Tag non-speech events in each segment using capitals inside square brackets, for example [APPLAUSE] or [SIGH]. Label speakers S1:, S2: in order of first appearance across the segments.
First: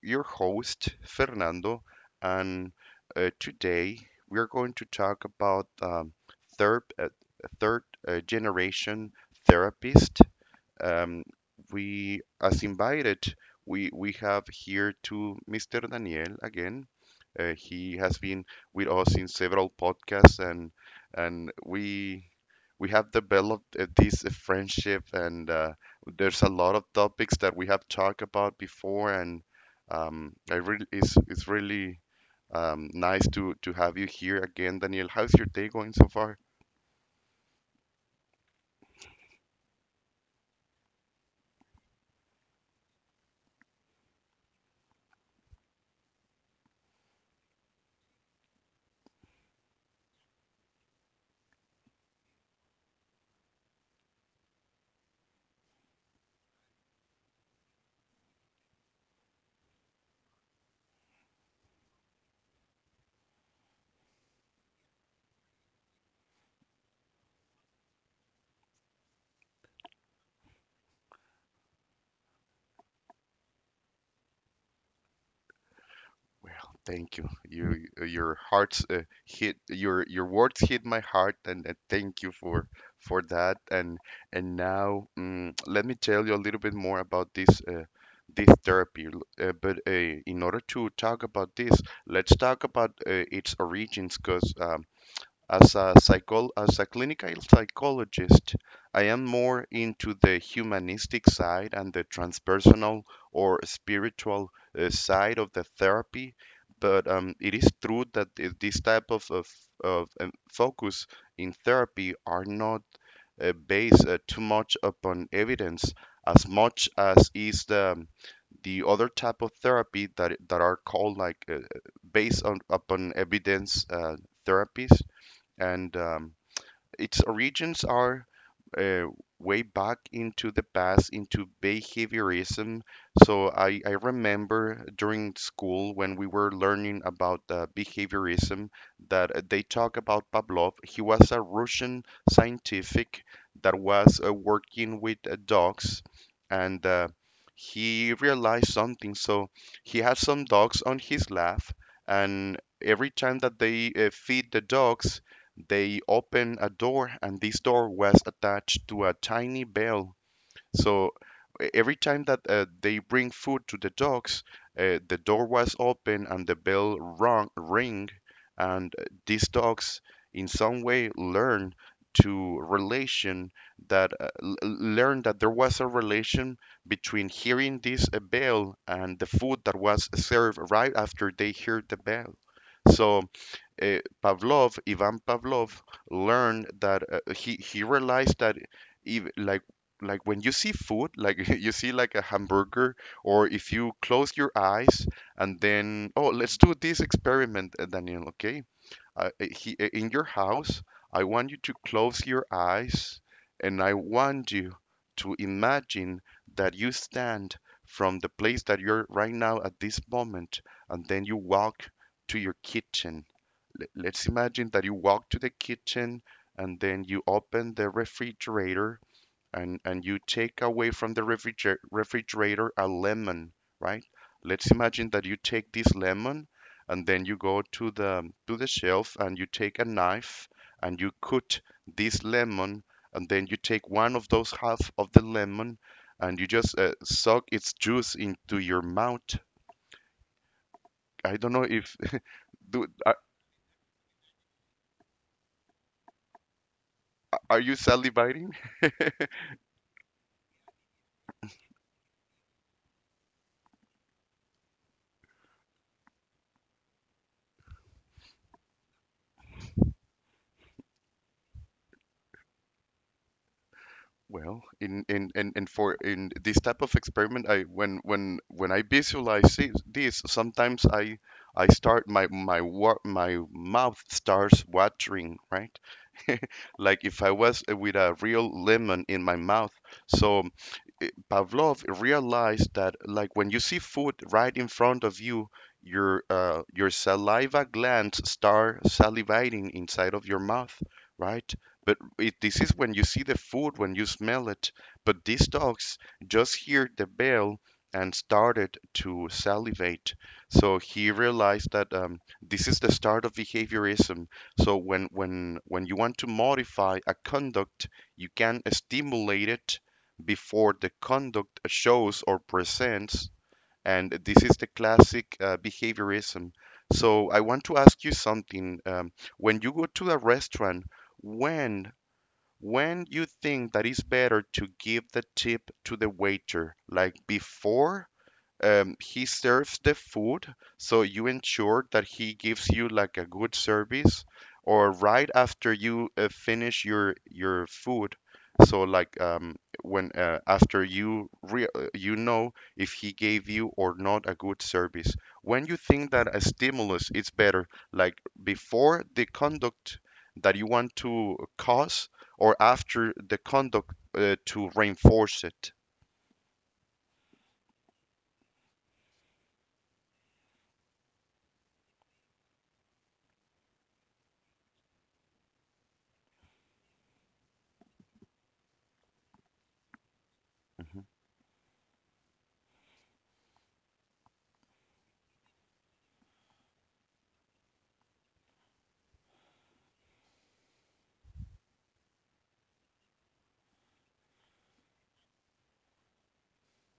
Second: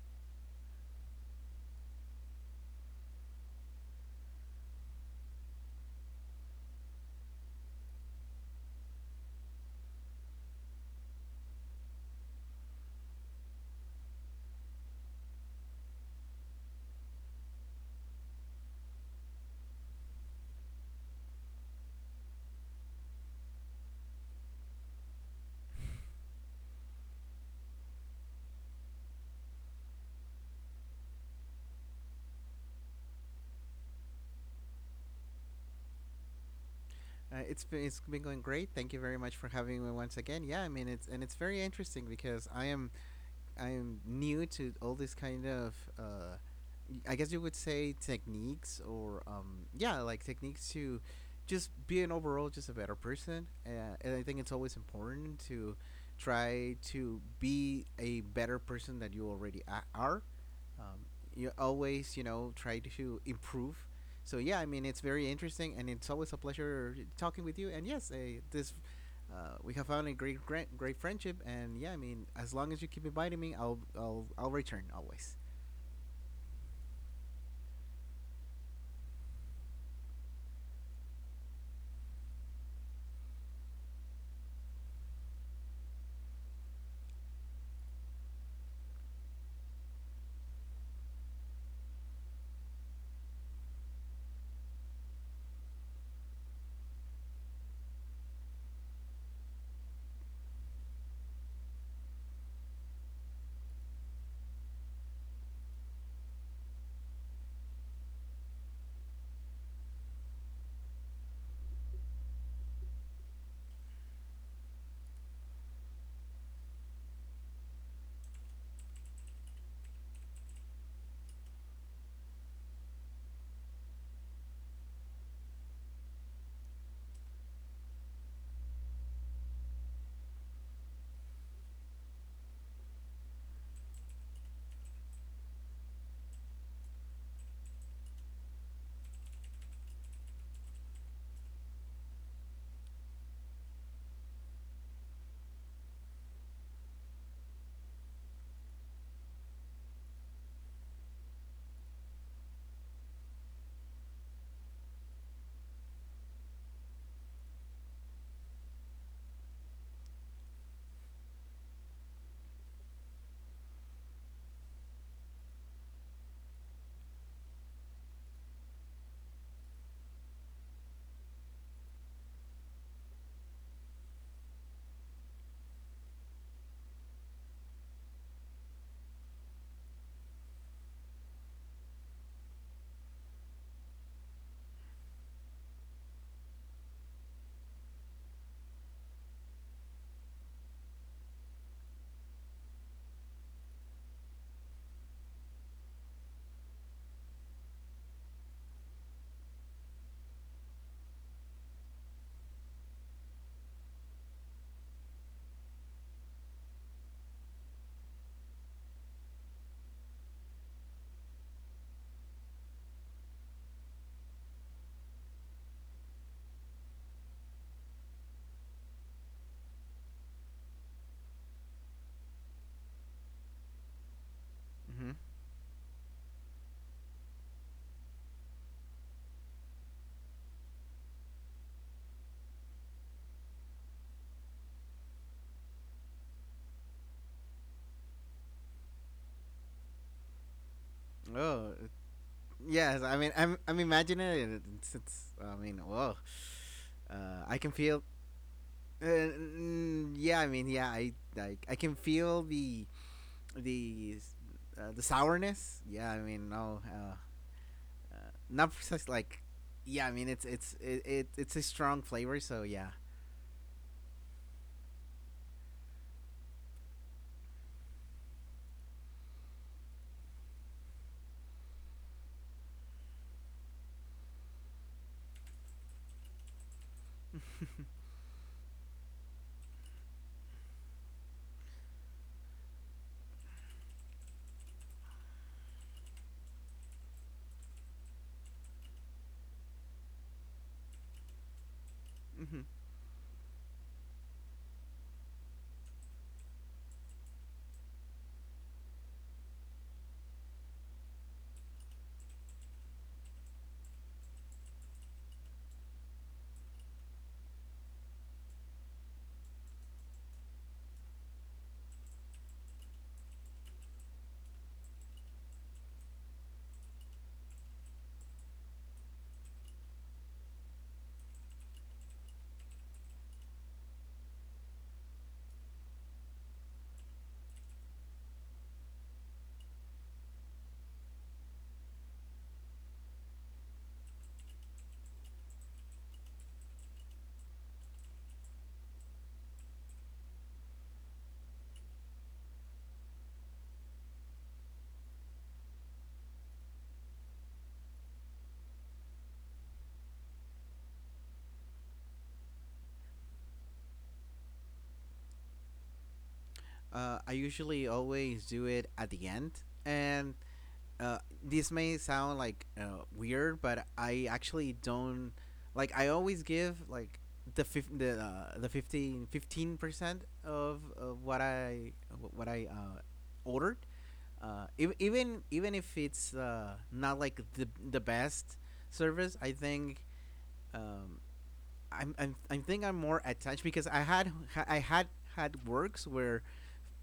S1: Your host, Fernando, and today we are going to talk about third, uh, third generation therapist. Um, we, as invited, we have here to Mr. Daniel again. He has been with us in several podcasts, and and we we have developed this friendship, and there's a lot of topics that we have talked about before, and I really it's really nice to have you here again, Daniel. How's your day going so far?
S2: It's been going great. Thank you very much for having me once again. Yeah, I mean it's very interesting because I'm new to all this kind of I guess you would say techniques or yeah, like techniques to just being overall just a better person. And I think it's always important to try to be a better person that you already are. Um, you always, try to improve. So yeah, I mean, it's very interesting, and it's always a pleasure talking with you. And yes, this we have found a great, great friendship, and yeah, I mean, as long as you keep inviting me, I'll return always.
S1: Well, thank you. You, your hearts hit your words hit my heart, and thank you for that. And now, let me tell you a little bit more about this therapy. L- but In order to talk about this, let's talk about its origins, because as a clinical psychologist, I am more into the humanistic side and the transpersonal or spiritual side of the therapy. But it is true that this type of focus in therapy are not based too much upon evidence as much as is the other type of therapy that are called like based on upon evidence therapies and its origins are uh, way back into the past into behaviorism. So I remember during school when we were learning about behaviorism that they talk about Pavlov. He was a Russian scientific that was working with dogs and he realized something. So he had some dogs on his lap, and every time that they feed the dogs, they opened a door, and this door was attached to a tiny bell. So every time that they bring food to the dogs, the door was open and the bell rung, ring, and these dogs in some way learn to relation that learn that there was a relation between hearing this bell and the food that was served right after they heard the bell. So Pavlov, Ivan Pavlov, learned that he realized that ev like when you see food, like [LAUGHS] you see like a hamburger, or if you close your eyes and then oh, let's do this experiment, Daniel. Okay, in your house, I want you to close your eyes, and I want you to imagine that you stand from the place that you're right now at this moment, and then you walk to your kitchen. Let's imagine that you walk to the kitchen and then you open the refrigerator, and you take away from the refrigerator a lemon, right? Let's imagine
S2: Mm-hmm.
S1: that you take this lemon and then you go to the shelf and you take a knife and you cut this lemon, and then you take one of those half of the lemon and you just suck its juice into your mouth. I don't know
S2: Oh
S1: if [LAUGHS] do,
S2: yes,
S1: are,
S2: I mean I'm imagining it. It's I mean whoa,
S1: are
S2: I
S1: you
S2: can feel.
S1: salivating?
S2: Uh, yeah, I mean yeah, I can feel the the the sourness. Yeah, I mean no, not precise like. Yeah, I mean it's it, it it's a strong flavor, so yeah.
S1: Well, in and for in this type of experiment, I when I visualize it, this, sometimes I start my mouth starts watering, right? [LAUGHS] Like if I was with a real lemon in my mouth. So Pavlov realized that, like, when you see food right in front of you, your saliva glands start salivating inside of your mouth, right? This
S2: Mm-hmm.
S1: is when you see the food, when you smell it. But these dogs just heard the bell and started to salivate. So he realized that this is the start of behaviorism. So when you want to modify a conduct, you can stimulate it before the conduct shows or presents. And this is the classic behaviorism. So I want to ask you something. When you go to a restaurant, when when you think that it's better to give the tip to the waiter, like before he serves the food, so you ensure that he gives you like a good service, or right after you finish your food? So like when after you re you know if he gave you or not a good service. When you think that a stimulus is better, like before the conduct that you want to cause, or after the conduct to reinforce it?
S2: I usually always do it at the end, and this may sound like weird, but I actually don't like. I always give like the 15% of,
S1: Mm-hmm.
S2: what I ordered. Even if it's not like the best service, I think um, I think I'm more attached because I had works where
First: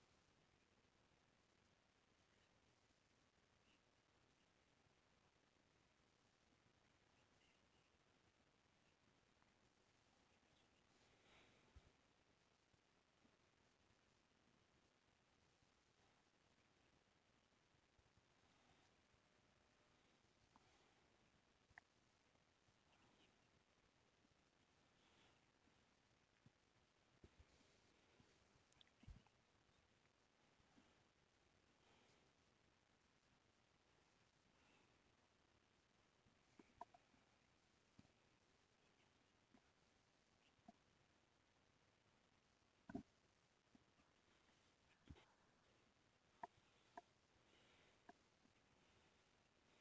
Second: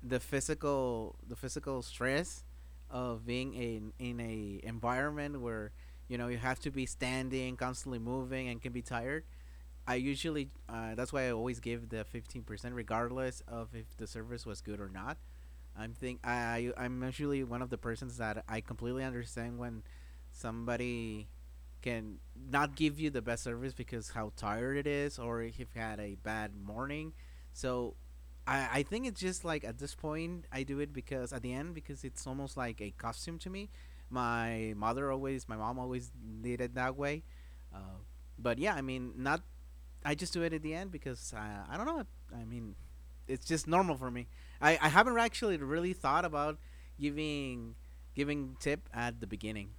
S2: the physical stress of being in a environment where you have to be standing constantly moving and can be tired. I usually That's why I always give the 15% regardless of if the service was good or not. I'm think I I'm usually one of the persons that I completely understand when somebody can not give you the best service because how tired it is or if you've had a bad morning. So I think it's just like at this point I do it because at the end, because it's almost like a costume to me. My mom always did it that way. Uh, but yeah, I mean, not I just do it at the end because I don't know. I mean, it's just normal for me. I haven't actually really thought about giving giving tip at the beginning.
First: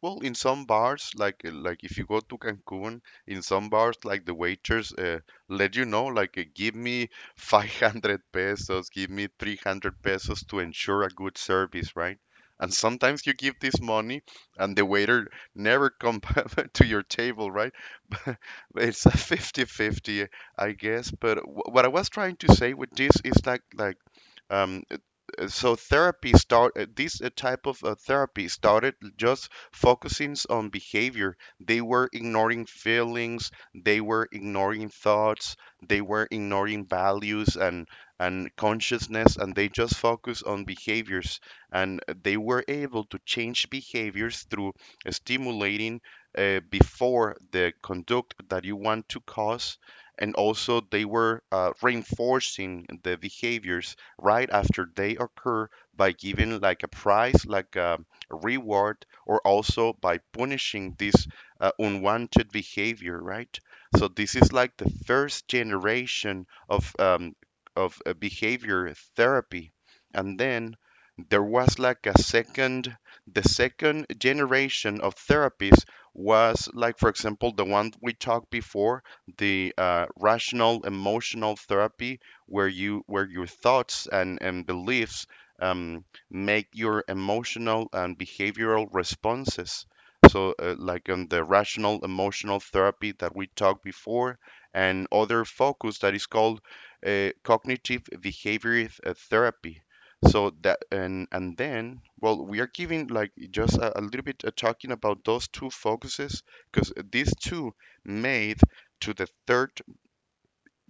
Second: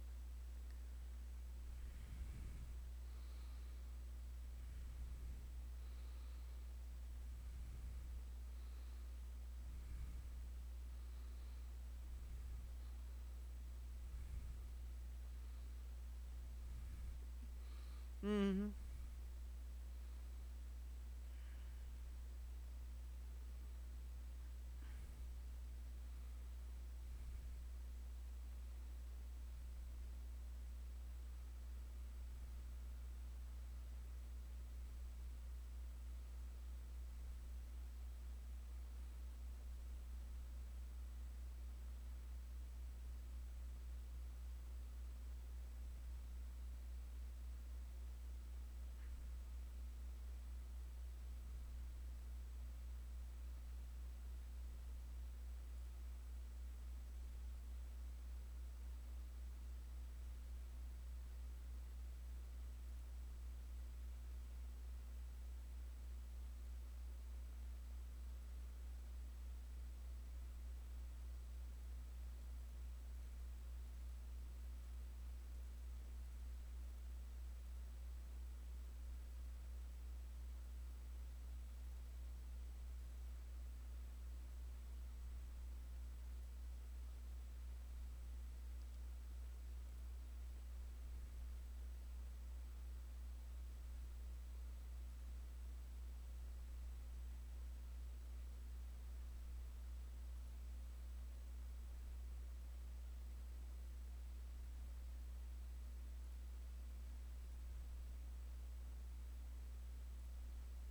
S1: Well, in some bars, like like if you go to Cancun, in some bars, like the waiters let you know, like give me 500 pesos, give me 300 pesos to ensure a good service, right? And sometimes you give this money, and the waiter never come [LAUGHS] to your table, right?
S2: Mm-hmm.
S1: [LAUGHS] It's a 50-50, I guess. But what I was trying to say with this is um, so therapy start this type of therapy started just focusing on behavior. They were ignoring feelings, they were ignoring thoughts, they were ignoring values and consciousness, and they just focus on behaviors, and they were able to change behaviors through stimulating before the conduct that you want to cause, and also they were reinforcing the behaviors right after they occur by giving like a prize, like a reward, or also by punishing this unwanted behavior, right? So this is like the first generation of behavior therapy. And then there was like a second, the second generation of therapies was like for example the one we talked before, the rational emotional therapy, where your thoughts and beliefs um, make your emotional and behavioral responses. So, like on the rational emotional therapy that we talked before, and other focus that is called cognitive behavior therapy. So that, and then well we are giving like just a little bit talking about those two focuses, because these two made to the third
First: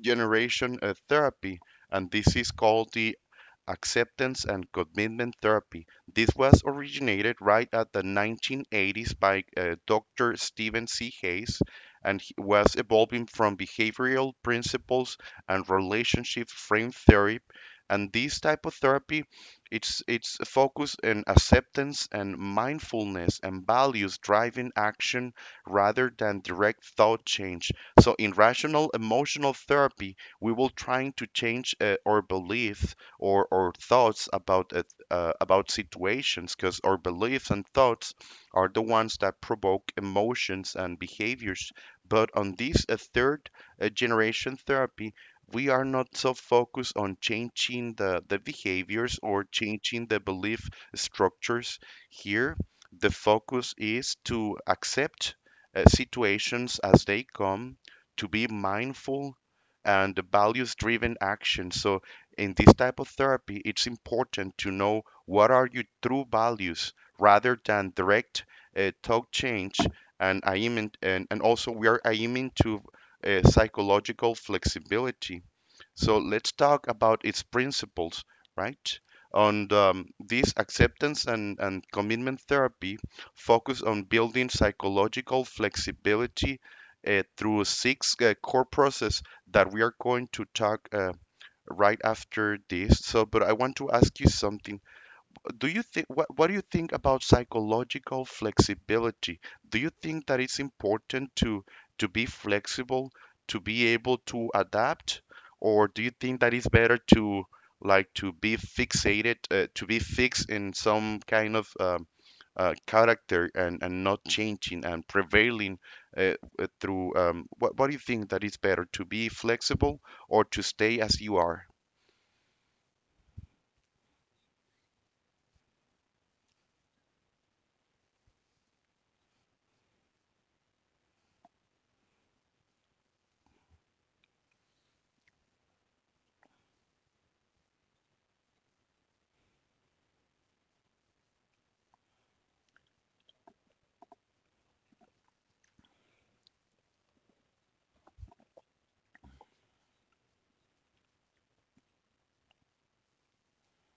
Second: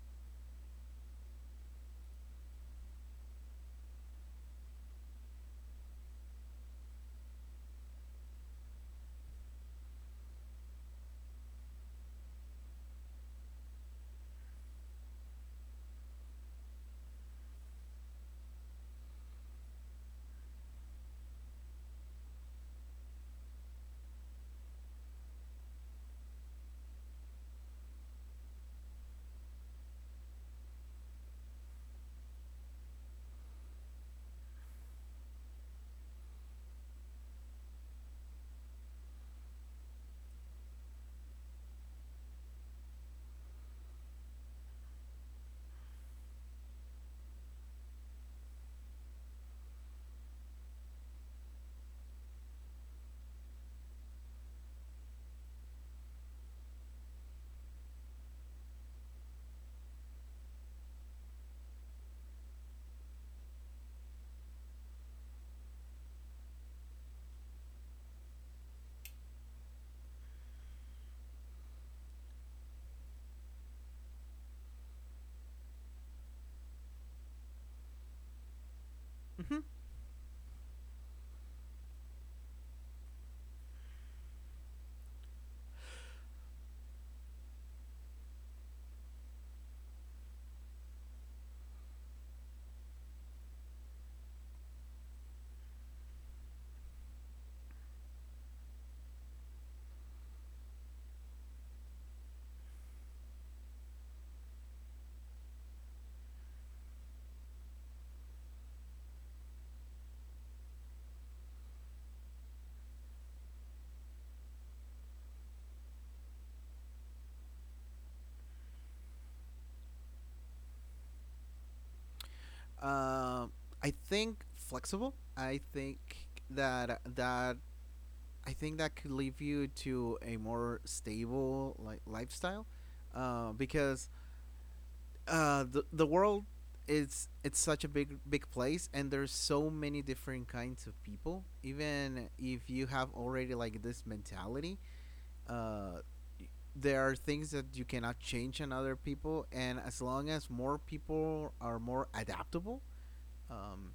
S1: generation therapy, and this is called the acceptance and commitment therapy. This was originated right at the 1980s by Dr. Stephen C. Hayes, and he was evolving from behavioral principles and relationship frame theory. And this type of therapy, it's focused on acceptance and mindfulness and values driving action rather than direct thought change. So in rational emotional therapy, we will trying to change our beliefs or our thoughts about it, about situations, because our beliefs and thoughts are the ones that provoke emotions and behaviors. But on this third generation therapy, we are not so focused on changing the behaviors or changing the belief structures. Here the focus is to accept situations as they come, to be mindful, and the values driven action. So in this type of therapy, it's important to know what are your true values rather than direct talk change. And I am in, and also we are aiming to psychological flexibility. So let's talk about its principles, right?
S2: Mm-hmm.
S1: On this acceptance and commitment therapy, focus on building psychological flexibility through 6 core process that we are going to talk right after this. So, but I want to ask you something. Do you think what do you think about psychological flexibility? Do you think that it's important to be flexible, to be able to adapt, or do you think that it's better to like to be fixated, to be fixed in some kind of character and not changing and prevailing uh, what do you think that it's better to be flexible or to stay as you are?
S2: Uh, I think flexible. I think that that that could lead you to a more stable like lifestyle, because the world is it's such a big place, and there's so many different kinds of people. Even if you have already like this mentality, uh there are things that you cannot change in other people, and as long as more people are more adaptable, um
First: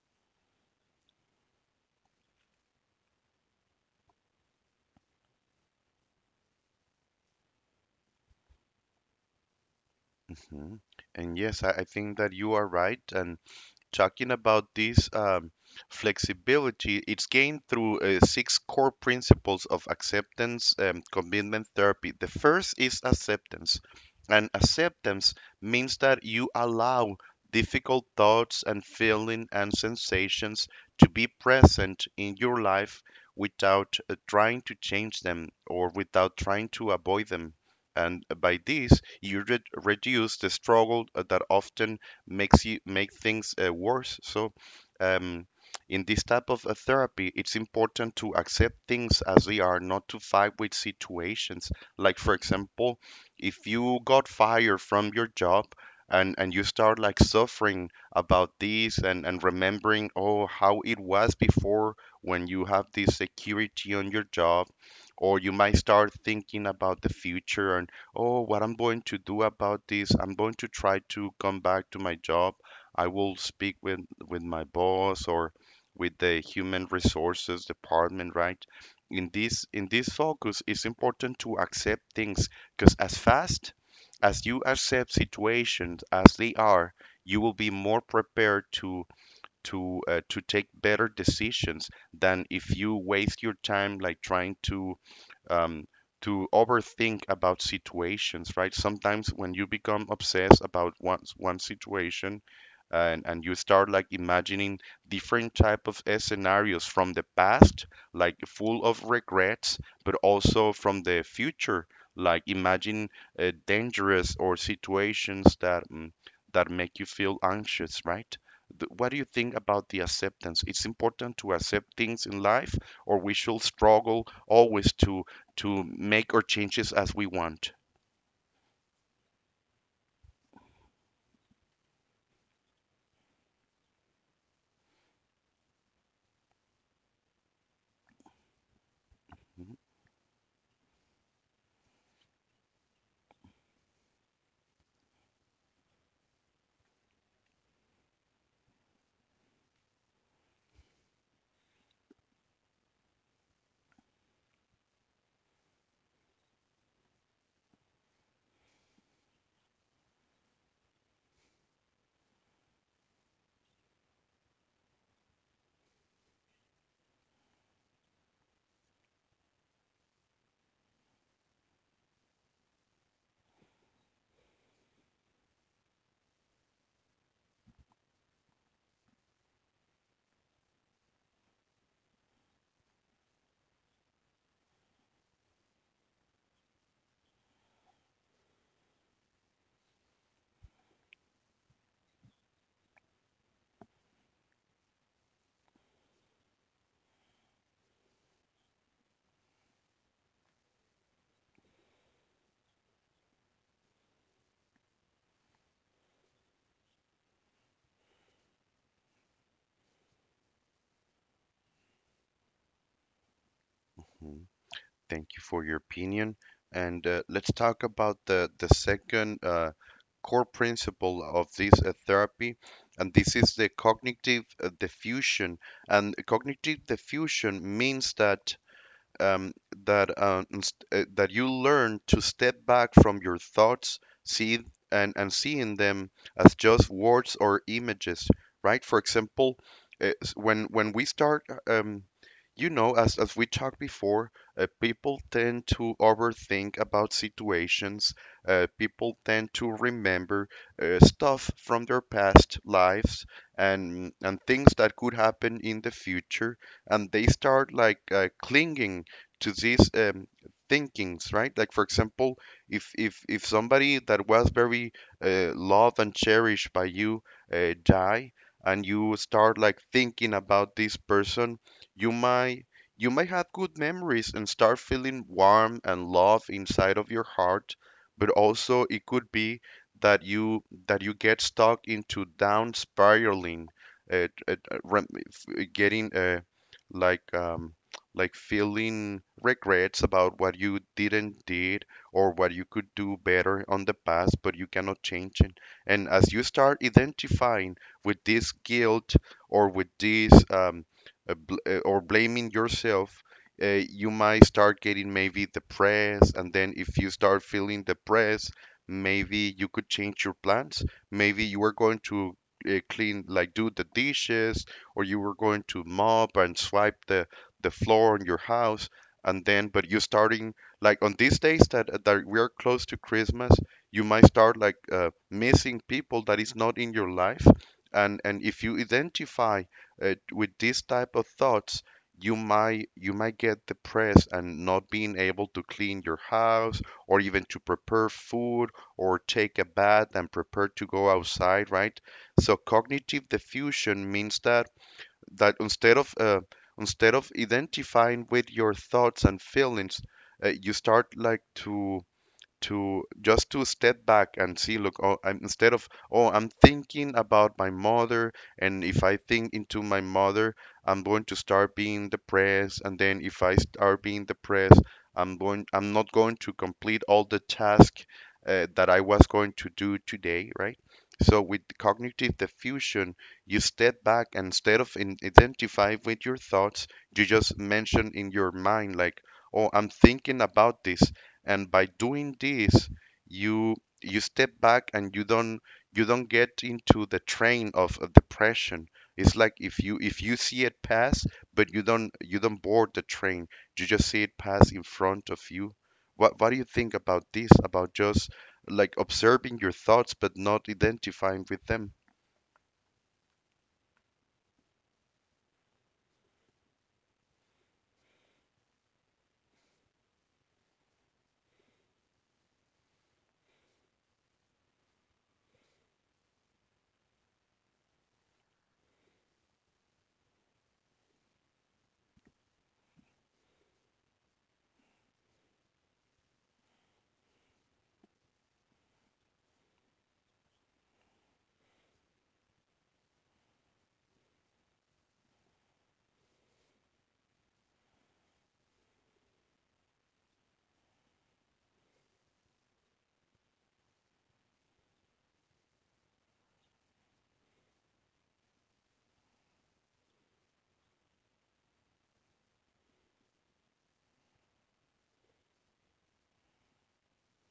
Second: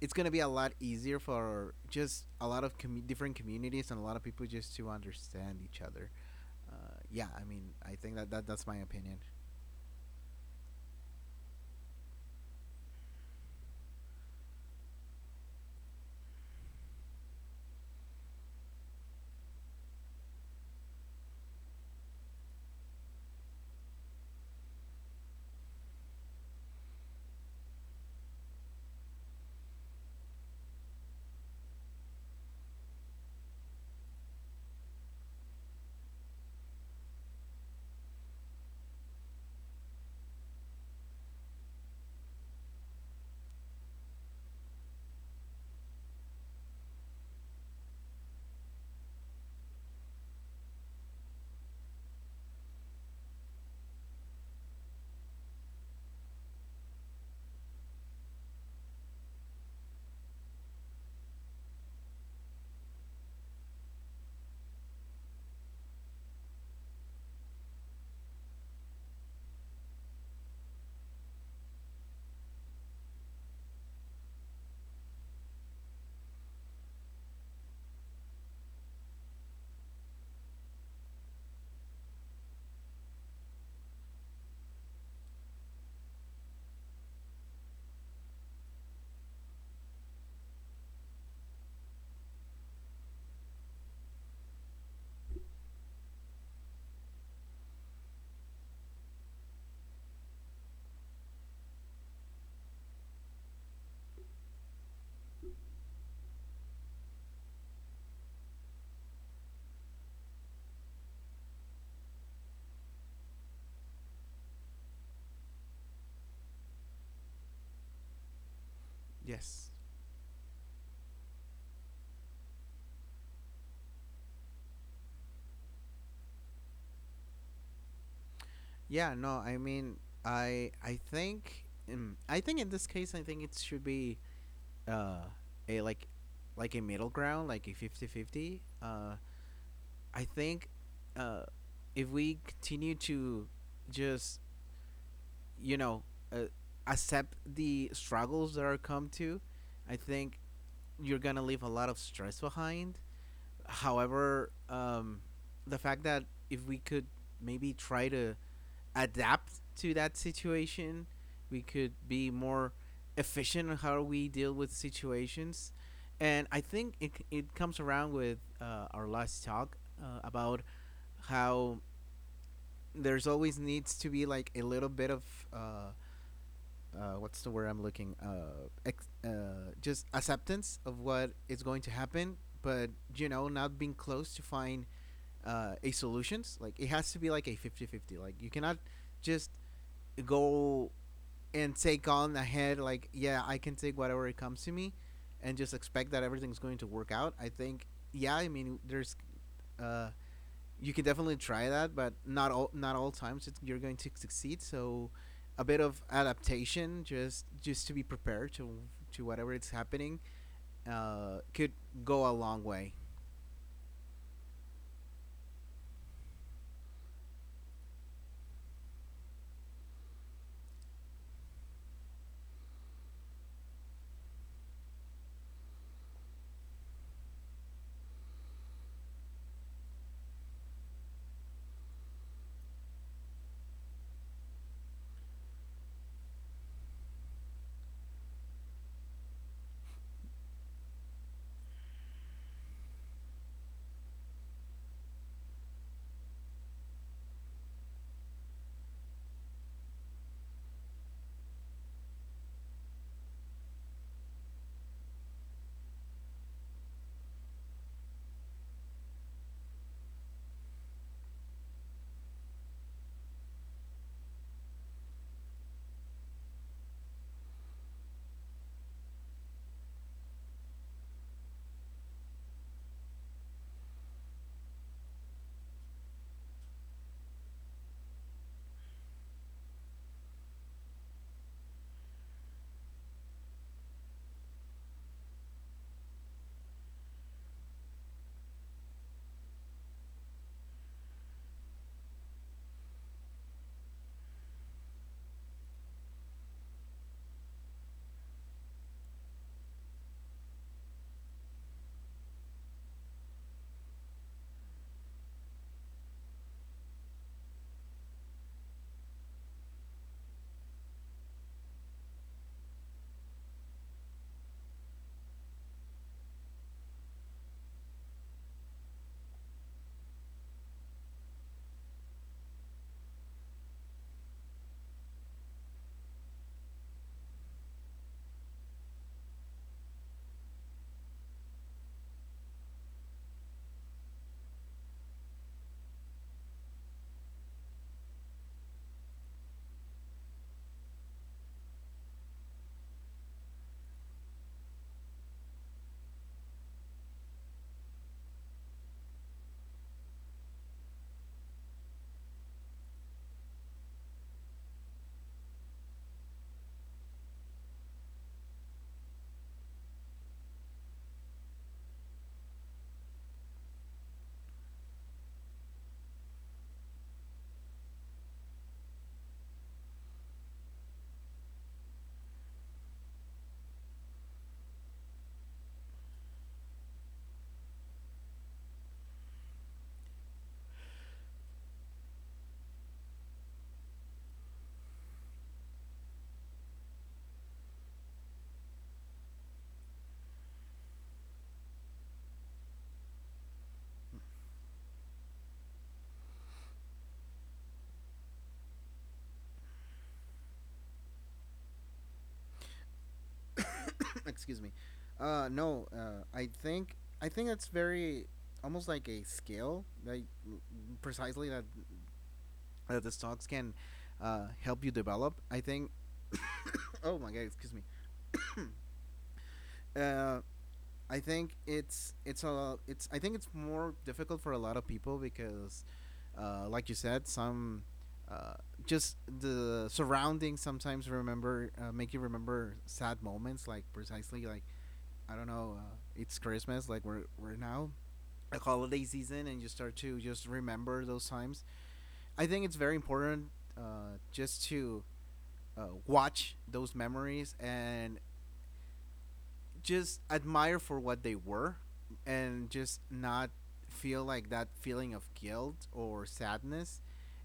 S2: it's going to be a lot easier for just a lot of commu different communities and a lot of people just to understand each other. Yeah, I mean I think that, that's my opinion.
S1: Mhm. And yes, I think that you are right. And talking about this flexibility, it's gained through 6 core principles of acceptance commitment therapy. The first is acceptance, and acceptance means that you allow difficult thoughts and feelings and sensations to be present in your life without trying to change them or without trying to avoid them. And by this, you reduce the struggle that often makes you make things worse. So um, in this type of therapy, it's important to accept things as they are, not to fight with situations. Like for example, if you got fired from your job, and you start like suffering about this, and remembering oh how it was before when you have this security on your job, or you might start thinking about the future and oh, what I'm going to do about this, I'm going to try to come back to my job. I will speak with my boss or with the human resources department, right? In this focus, it's important to accept things because as fast as you accept situations as they are, you will be more prepared to take better decisions than if you waste your time like trying um, to overthink about situations, right? Sometimes when you become obsessed about one situation, and you start like imagining different type of scenarios from the past, like full of regrets, but also from the future, like imagine dangerous or situations that make you feel anxious, right? What do you think
S2: Yes.
S1: about the acceptance? It's important to accept things in life, or we should struggle always to make our changes as we want.
S2: Yeah, no, I mean, I I think I think in this case I think it should be uh a like a middle ground, like a fifty fifty. I think uh if we continue to just, you know, uh, accept the struggles that are come to, I think you're going to leave a lot of stress behind. However, the fact that if we could maybe try to adapt to that situation, we could be more efficient in how we deal with situations. And I think it comes around with our last talk about how there's always needs to be like a little bit of uh, what's the word I'm looking just acceptance of what is going to happen, but not being close to find a solutions. Like it has to be like a fifty-fifty. Like you cannot just go and take on ahead like, yeah, I can take whatever it comes to me, and just expect that everything's going to work out. I think, yeah, I mean there's uh, you can definitely try that, but not all times you're going to succeed. So a bit of adaptation, just to be prepared to whatever it's happening, could go a long way.
S1: Mhm. Thank you for your opinion. And let's talk about the second core principle of this therapy, and this is the cognitive diffusion. And cognitive diffusion means um, that you learn to step back from your thoughts, see and seeing them as just words or images, right? For example, when we start, as we talked before, people tend to overthink about situations. People tend to remember stuff from their past lives and things that could happen in the future, and they start like clinging to these thinkings, right? Like for example, if somebody that was very loved and cherished by you die, and you start like thinking about this person, you might you might have good memories and start feeling warm and love inside of your heart, but also it could be that you that you get stuck into down spiraling, rem- f- getting like um, feeling regrets about what you didn't did or what you could do better on the past, but you cannot change it. And as you start identifying with this guilt or with this or blaming yourself, you might start getting maybe depressed. And then if you start feeling depressed, maybe you could change your plans. Maybe you are going to clean, like do the dishes, or you were going to mop and swipe the floor in your house, and then but you starting like on these days that we're close to Christmas, you might start like missing people that is not in your life, and if you identify with these type of thoughts, you might get depressed and not being able to clean your house, or even to prepare food or take a bath and prepare to go outside, right? So cognitive diffusion means that instead of identifying with your thoughts and feelings, you start like to just to step back and see, instead of, oh, I'm thinking about my mother, and if I think into my mother, I'm going to start being depressed, and then if I start being depressed, I'm not going to complete all the tasks that I was going to do today, right? So with cognitive diffusion you step back, and instead of identify with your thoughts, you just mention in your mind like, oh, I'm thinking about this, and by doing this you you step back and you don't get into the train of depression. It's like if you see it pass, but you don't board the train, you just see it pass in front of you. What do you think about this, about just like observing your thoughts but not identifying with them?
S2: [COUGHS] Excuse me. No, I think that's very almost like a skill, like precisely that the stocks can help you develop. I think. [COUGHS] Oh my god! Excuse me. Uh, I think it's more difficult for a lot of people because, like you said, some uh, just the surroundings sometimes remember make you remember sad moments, like precisely, like I don't know, it's Christmas, like we're now a holiday season, and you start to just remember those times. I think it's very important, just to watch those memories and just admire for what they were, and just not feel like that feeling of guilt or sadness.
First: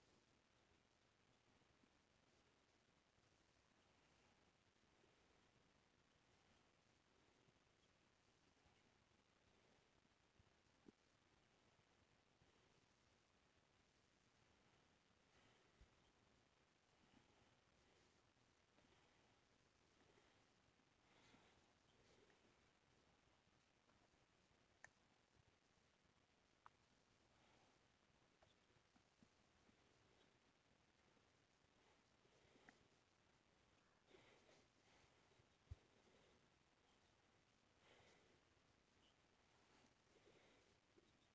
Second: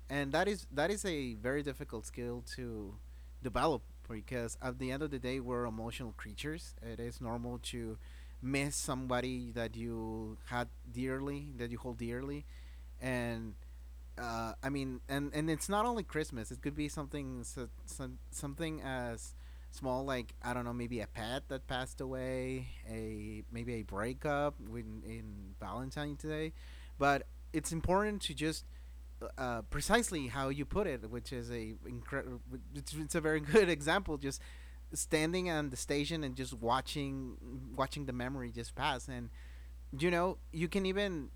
S2: And that is a very difficult skill to develop, because at the end of the day we're emotional creatures. It is normal to miss somebody that you had dearly, that you hold dearly. And I mean, and it's not only Christmas. It could be something something as small, like I don't know, maybe a pet that passed away, a maybe a breakup when in Valentine's Day, but it's important to just, precisely how you put it, which is a incredible. It's a very [LAUGHS] good example. Just standing on the station and just watching the memory just pass, and you know you can even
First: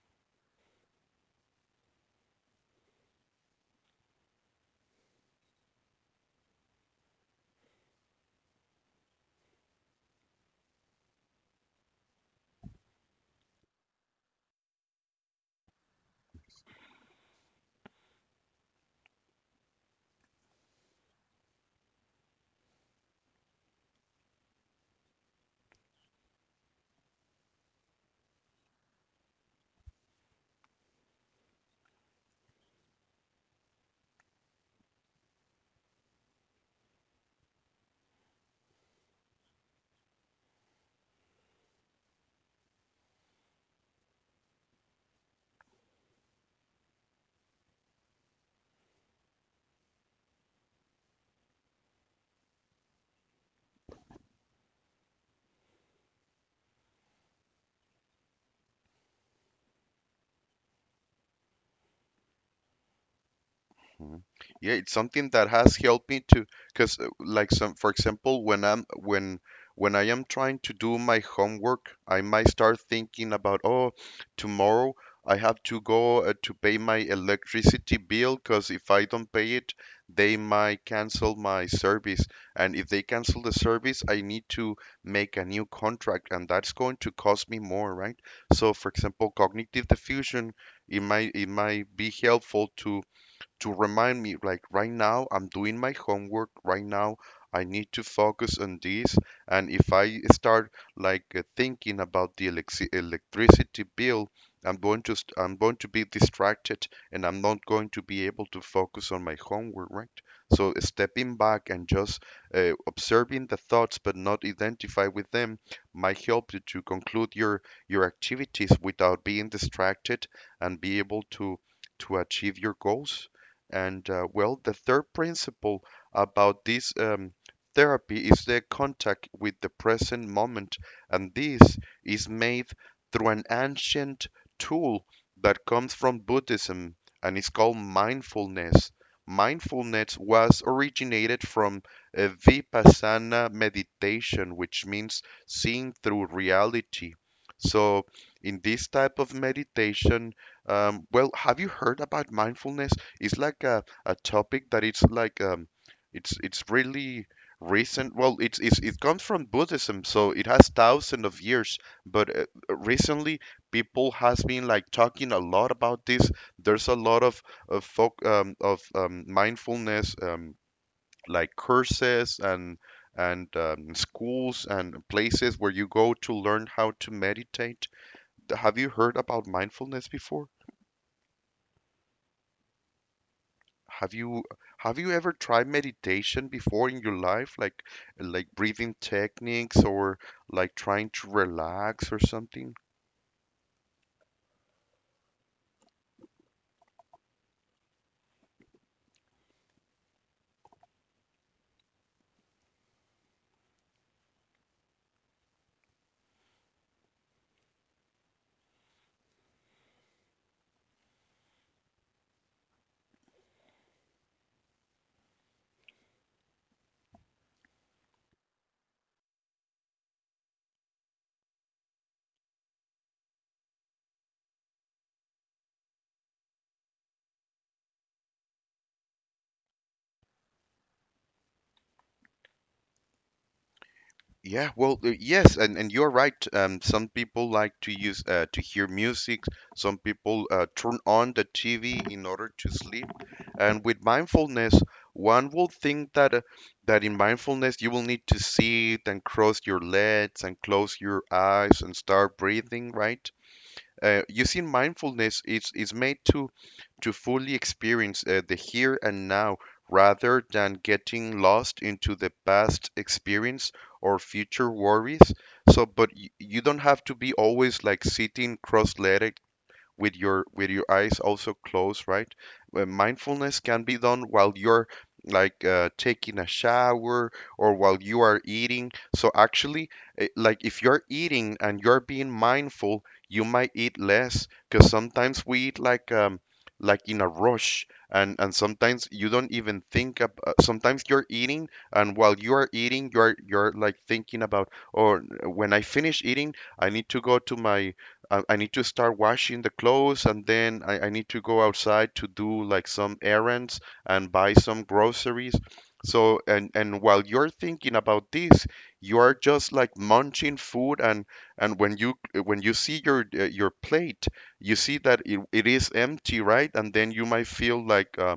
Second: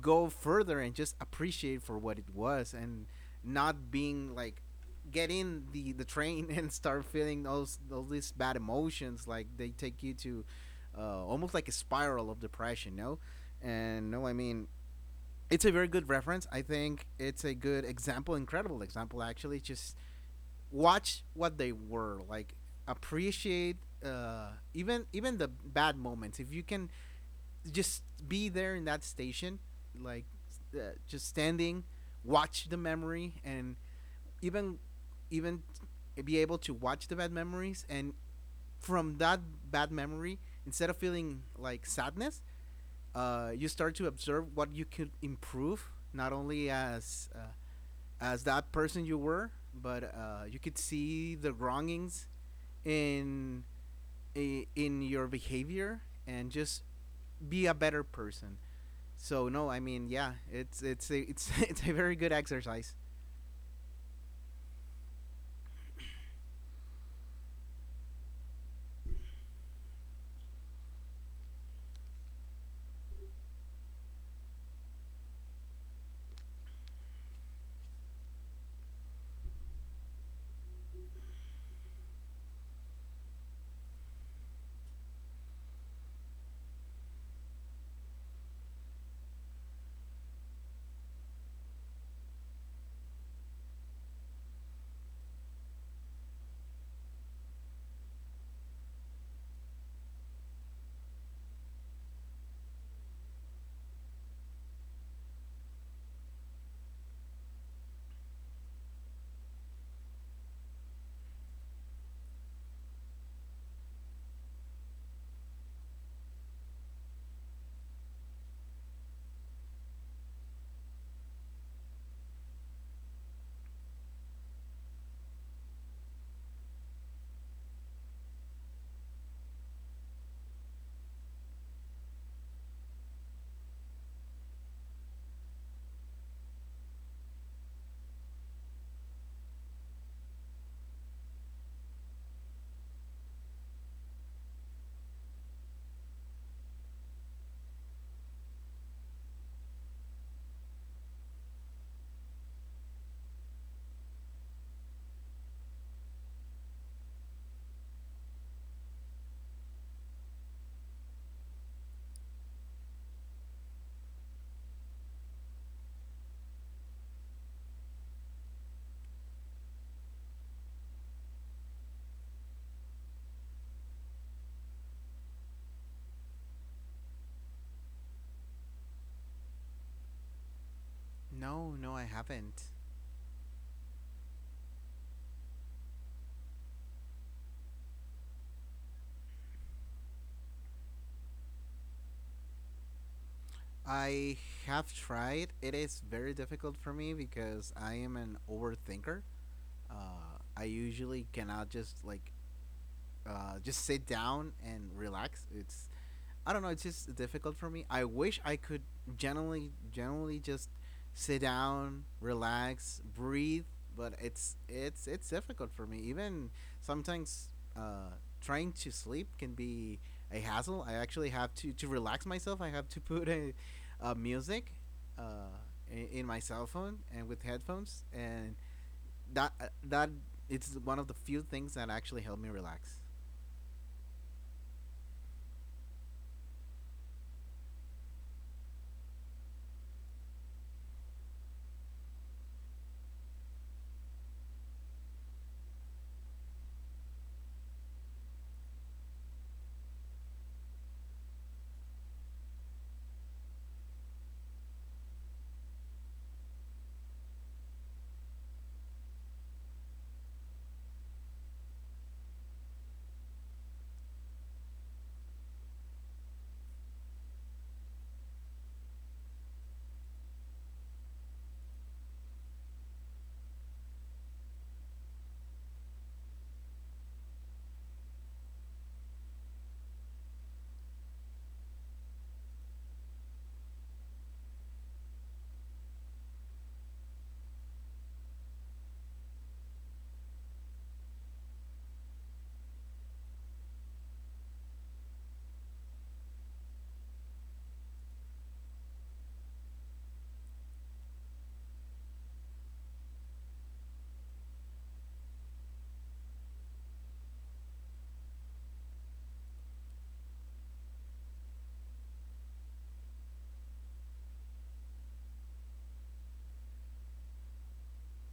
S2: go further and just appreciate for what it was, and not being like get in the train [LAUGHS] and start feeling those all these bad emotions, like they take you to, almost like a spiral of depression. No. And no, I mean, it's a very good reference. I think it's a good example, incredible example actually. Just watch what they were like. Appreciate, even the bad moments. If you can just be there in that station, like, just standing, watch the memory, and even even be able to watch the bad memories, and from that bad memory, instead of feeling like sadness, you start to observe what you could improve, not only as that person you were, but you could see the wrongings in in your behavior and just be a better person. So no, I mean, yeah, it's a, it's [LAUGHS] it's a very good exercise.
S1: Mhm. Yeah, it's something that has helped me to, because like some, for example, when I am trying to do my homework, I might start thinking about, oh, tomorrow I have to go to pay my electricity bill, because if I don't pay it, they might cancel my service, and if they cancel the service, I need to make a new contract, and that's going to cost me more, right? So, for example, cognitive diffusion, it might be helpful to remind me, like right now, I'm doing my homework. Right now, I need to focus on this. And if I start like thinking about the electricity bill, I'm going to be distracted, and I'm not going to be able to focus on my homework, right? So stepping back and just observing the thoughts, but not identify with them, might help you to conclude your activities without being distracted and be able to achieve your goals. And well, the third principle about this therapy is the contact with the present moment, and this is made through an ancient tool that comes from Buddhism and is called mindfulness. Mindfulness was originated from vipassana meditation, which means seeing through reality. So, in this type of meditation, well, have you heard about mindfulness? It's like a topic that it's like it's really recent. Well, it comes from Buddhism, so it has thousands of years, but recently people has been like talking a lot about this. There's a lot of folk, of mindfulness, like courses and schools and places where you go to learn how to meditate. Have you heard about mindfulness before?
S2: No, no, I haven't.
S1: Have you have you ever tried meditation before in your life, like breathing techniques or like trying to relax or something?
S2: I have tried. It is very difficult for me because I am an overthinker. I usually cannot just like, just sit down and relax. It's I don't know. It's just difficult for me. I wish I could generally just sit down, relax, breathe. But it's difficult for me. Even sometimes, uh, trying to sleep can be a hassle. I actually have to relax myself. I have to [LAUGHS] put a music, uh, in my cell phone and with headphones, and that it's one of the few things that actually help me relax.
S1: Yeah, well, yes, and you're right. Some people like to use to hear music. Some people turn on the TV in order to sleep. And with mindfulness, one will think that in mindfulness you will need to sit and cross your legs and close your eyes and start breathing, right? You see, mindfulness is made to fully experience the here and now rather than getting lost into the past experience or future worries. So, but y you don't have to be always like sitting cross-legged with your eyes also closed, right? Mindfulness can be done while you're like taking a shower or while you are eating. So actually, like if you're eating and you're being mindful, you might eat less because sometimes we eat like in a rush, and sometimes you don't even think up, sometimes you're eating, and while you are eating you're like thinking about, or when I finish eating I need to go I need to start washing the clothes, and then I need to go outside to do like some errands and buy some groceries. So and while you're thinking about this, you are just like munching food, and when you see your plate, you see that it is empty, right? And then you might feel like uh,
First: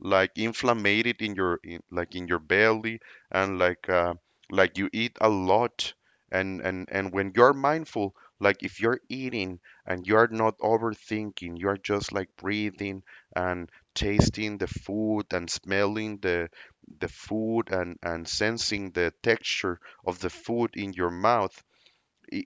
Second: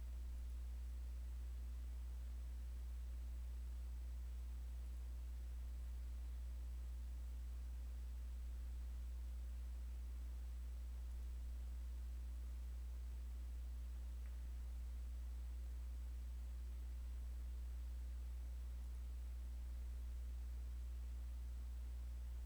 S1: like inflamed in your belly, and like you eat a lot, and when you're mindful, like if you're eating and you're not overthinking, you're just like breathing and tasting the food and smelling the food, and sensing the texture of the food in your mouth. i-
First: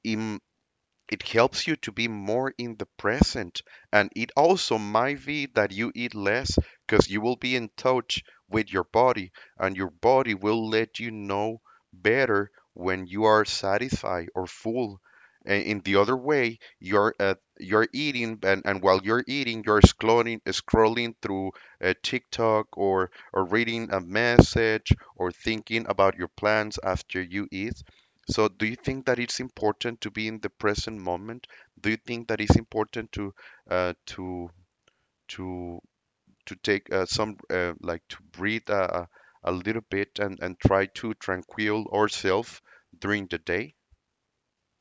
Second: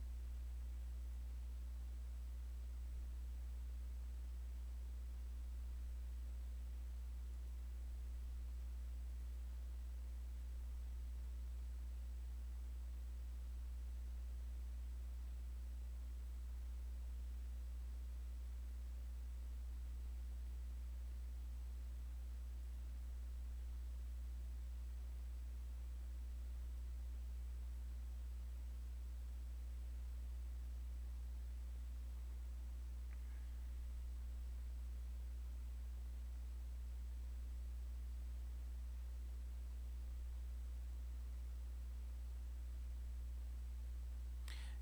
S1: it helps you to be more in the present. And it also might be that you eat less because you will be in touch with your body, and your body will let you know better when you are satisfied or full. In the other way, you're eating, and while you're eating, you're scrolling through TikTok or reading a message or thinking about your plans after you eat. So, do you think that it's important to be in the present moment? Do you think that it's important uh, to to to take some like to breathe a little bit and try to tranquil ourselves during the day?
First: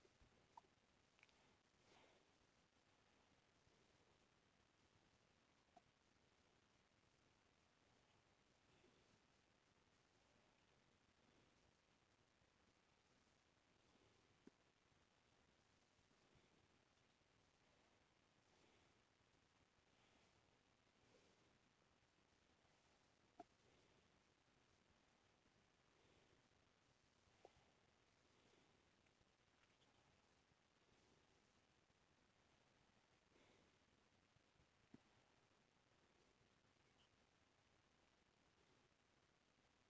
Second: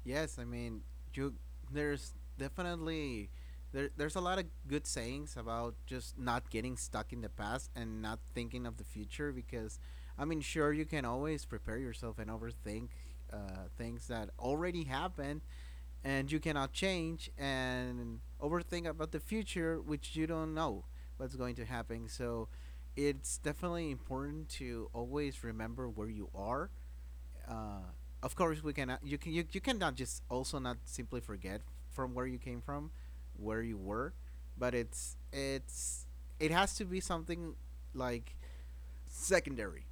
S2: Yes, I mean, you there's definitely there's a lot of good sayings about just not getting stuck in the past and not thinking of the future, because I mean, sure you can always prepare yourself and overthink things that already happened and you cannot change, and overthink about the future which you don't know what's going to happen. So it's definitely important to always remember where you are. uh, of course we cannot you can, you cannot just also not simply forget from where you came from, where you were, but it has to be something like secondary.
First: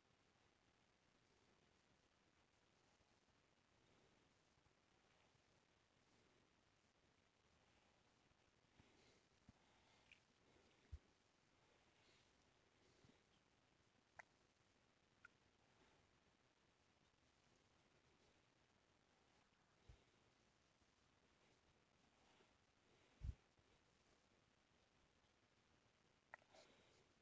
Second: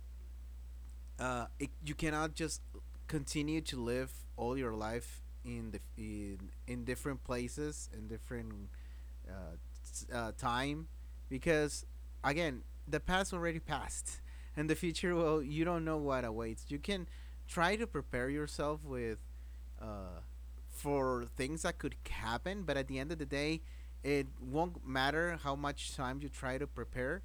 S2: You cannot just continue to live all your life in in different places in different, uh, time, because again the past already passed [LAUGHS] and the future, well you don't know what awaits. You can try to prepare yourself with, uh, for things that could happen, but at the end of the day it won't matter how much time you try to prepare.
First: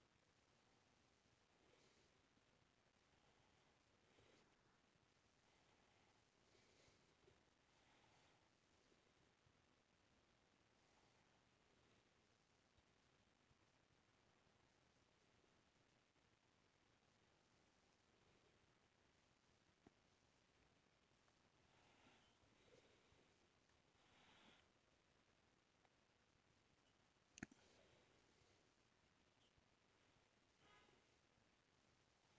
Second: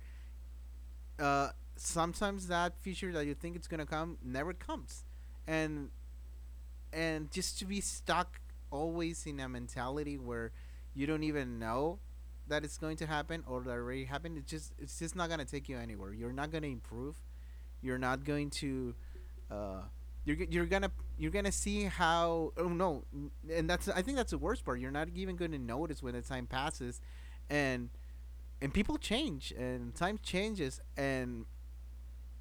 S2: uh, Sometimes that feature that you think it's gonna come never comes, and and just to be stuck always in a mentality where you don't even know that it's going to happen or that already happened. It's just not gonna take you anywhere. You're not gonna improve. You're not going to. Uh, you're, g- you're gonna you're gonna see how oh no. And that's, I think that's the worst part. You're not even gonna notice when the time passes, and and people change and time changes. And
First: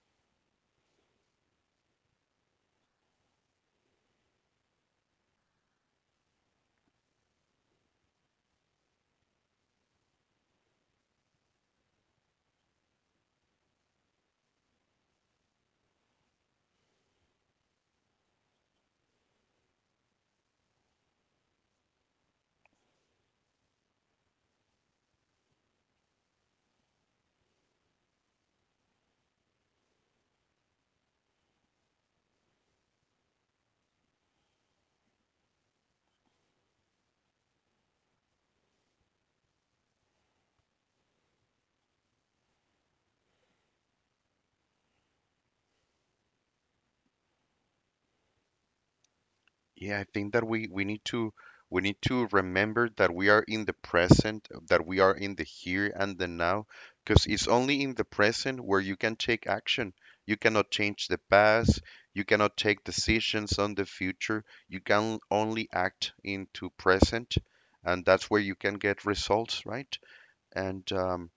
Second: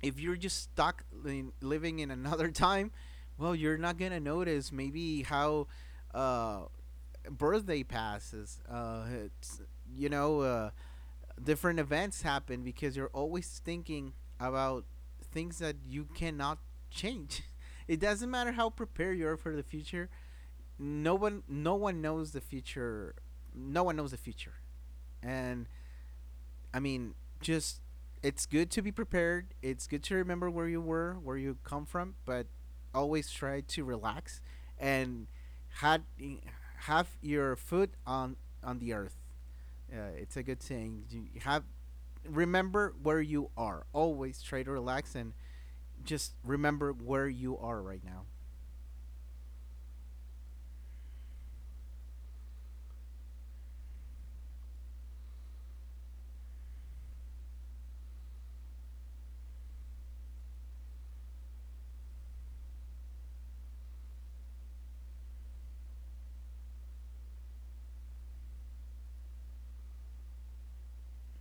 S2: if you're just stuck in, living in another [LAUGHS] time, well, you're not gonna notice maybe how uh, birthday passes. You know, uh, different events happen because you're always thinking about things that you cannot change. [LAUGHS] It doesn't matter how prepared you are for the future. No one, no one knows the future. No one knows the future, and, I mean, just it's good to be prepared. It's good to remember where you were, where you come from, but always try to relax and had have your foot on the earth. It's a good thing. You have remember where you are. Always try to relax and just remember where you are right now.
S1: Yeah, I think that we need to remember that we are in the present, that we are in the here and the now, because it's only in the present where you can take action. You cannot change the past, you cannot take decisions on the future. You can only act into present, and that's where you can get results, right? And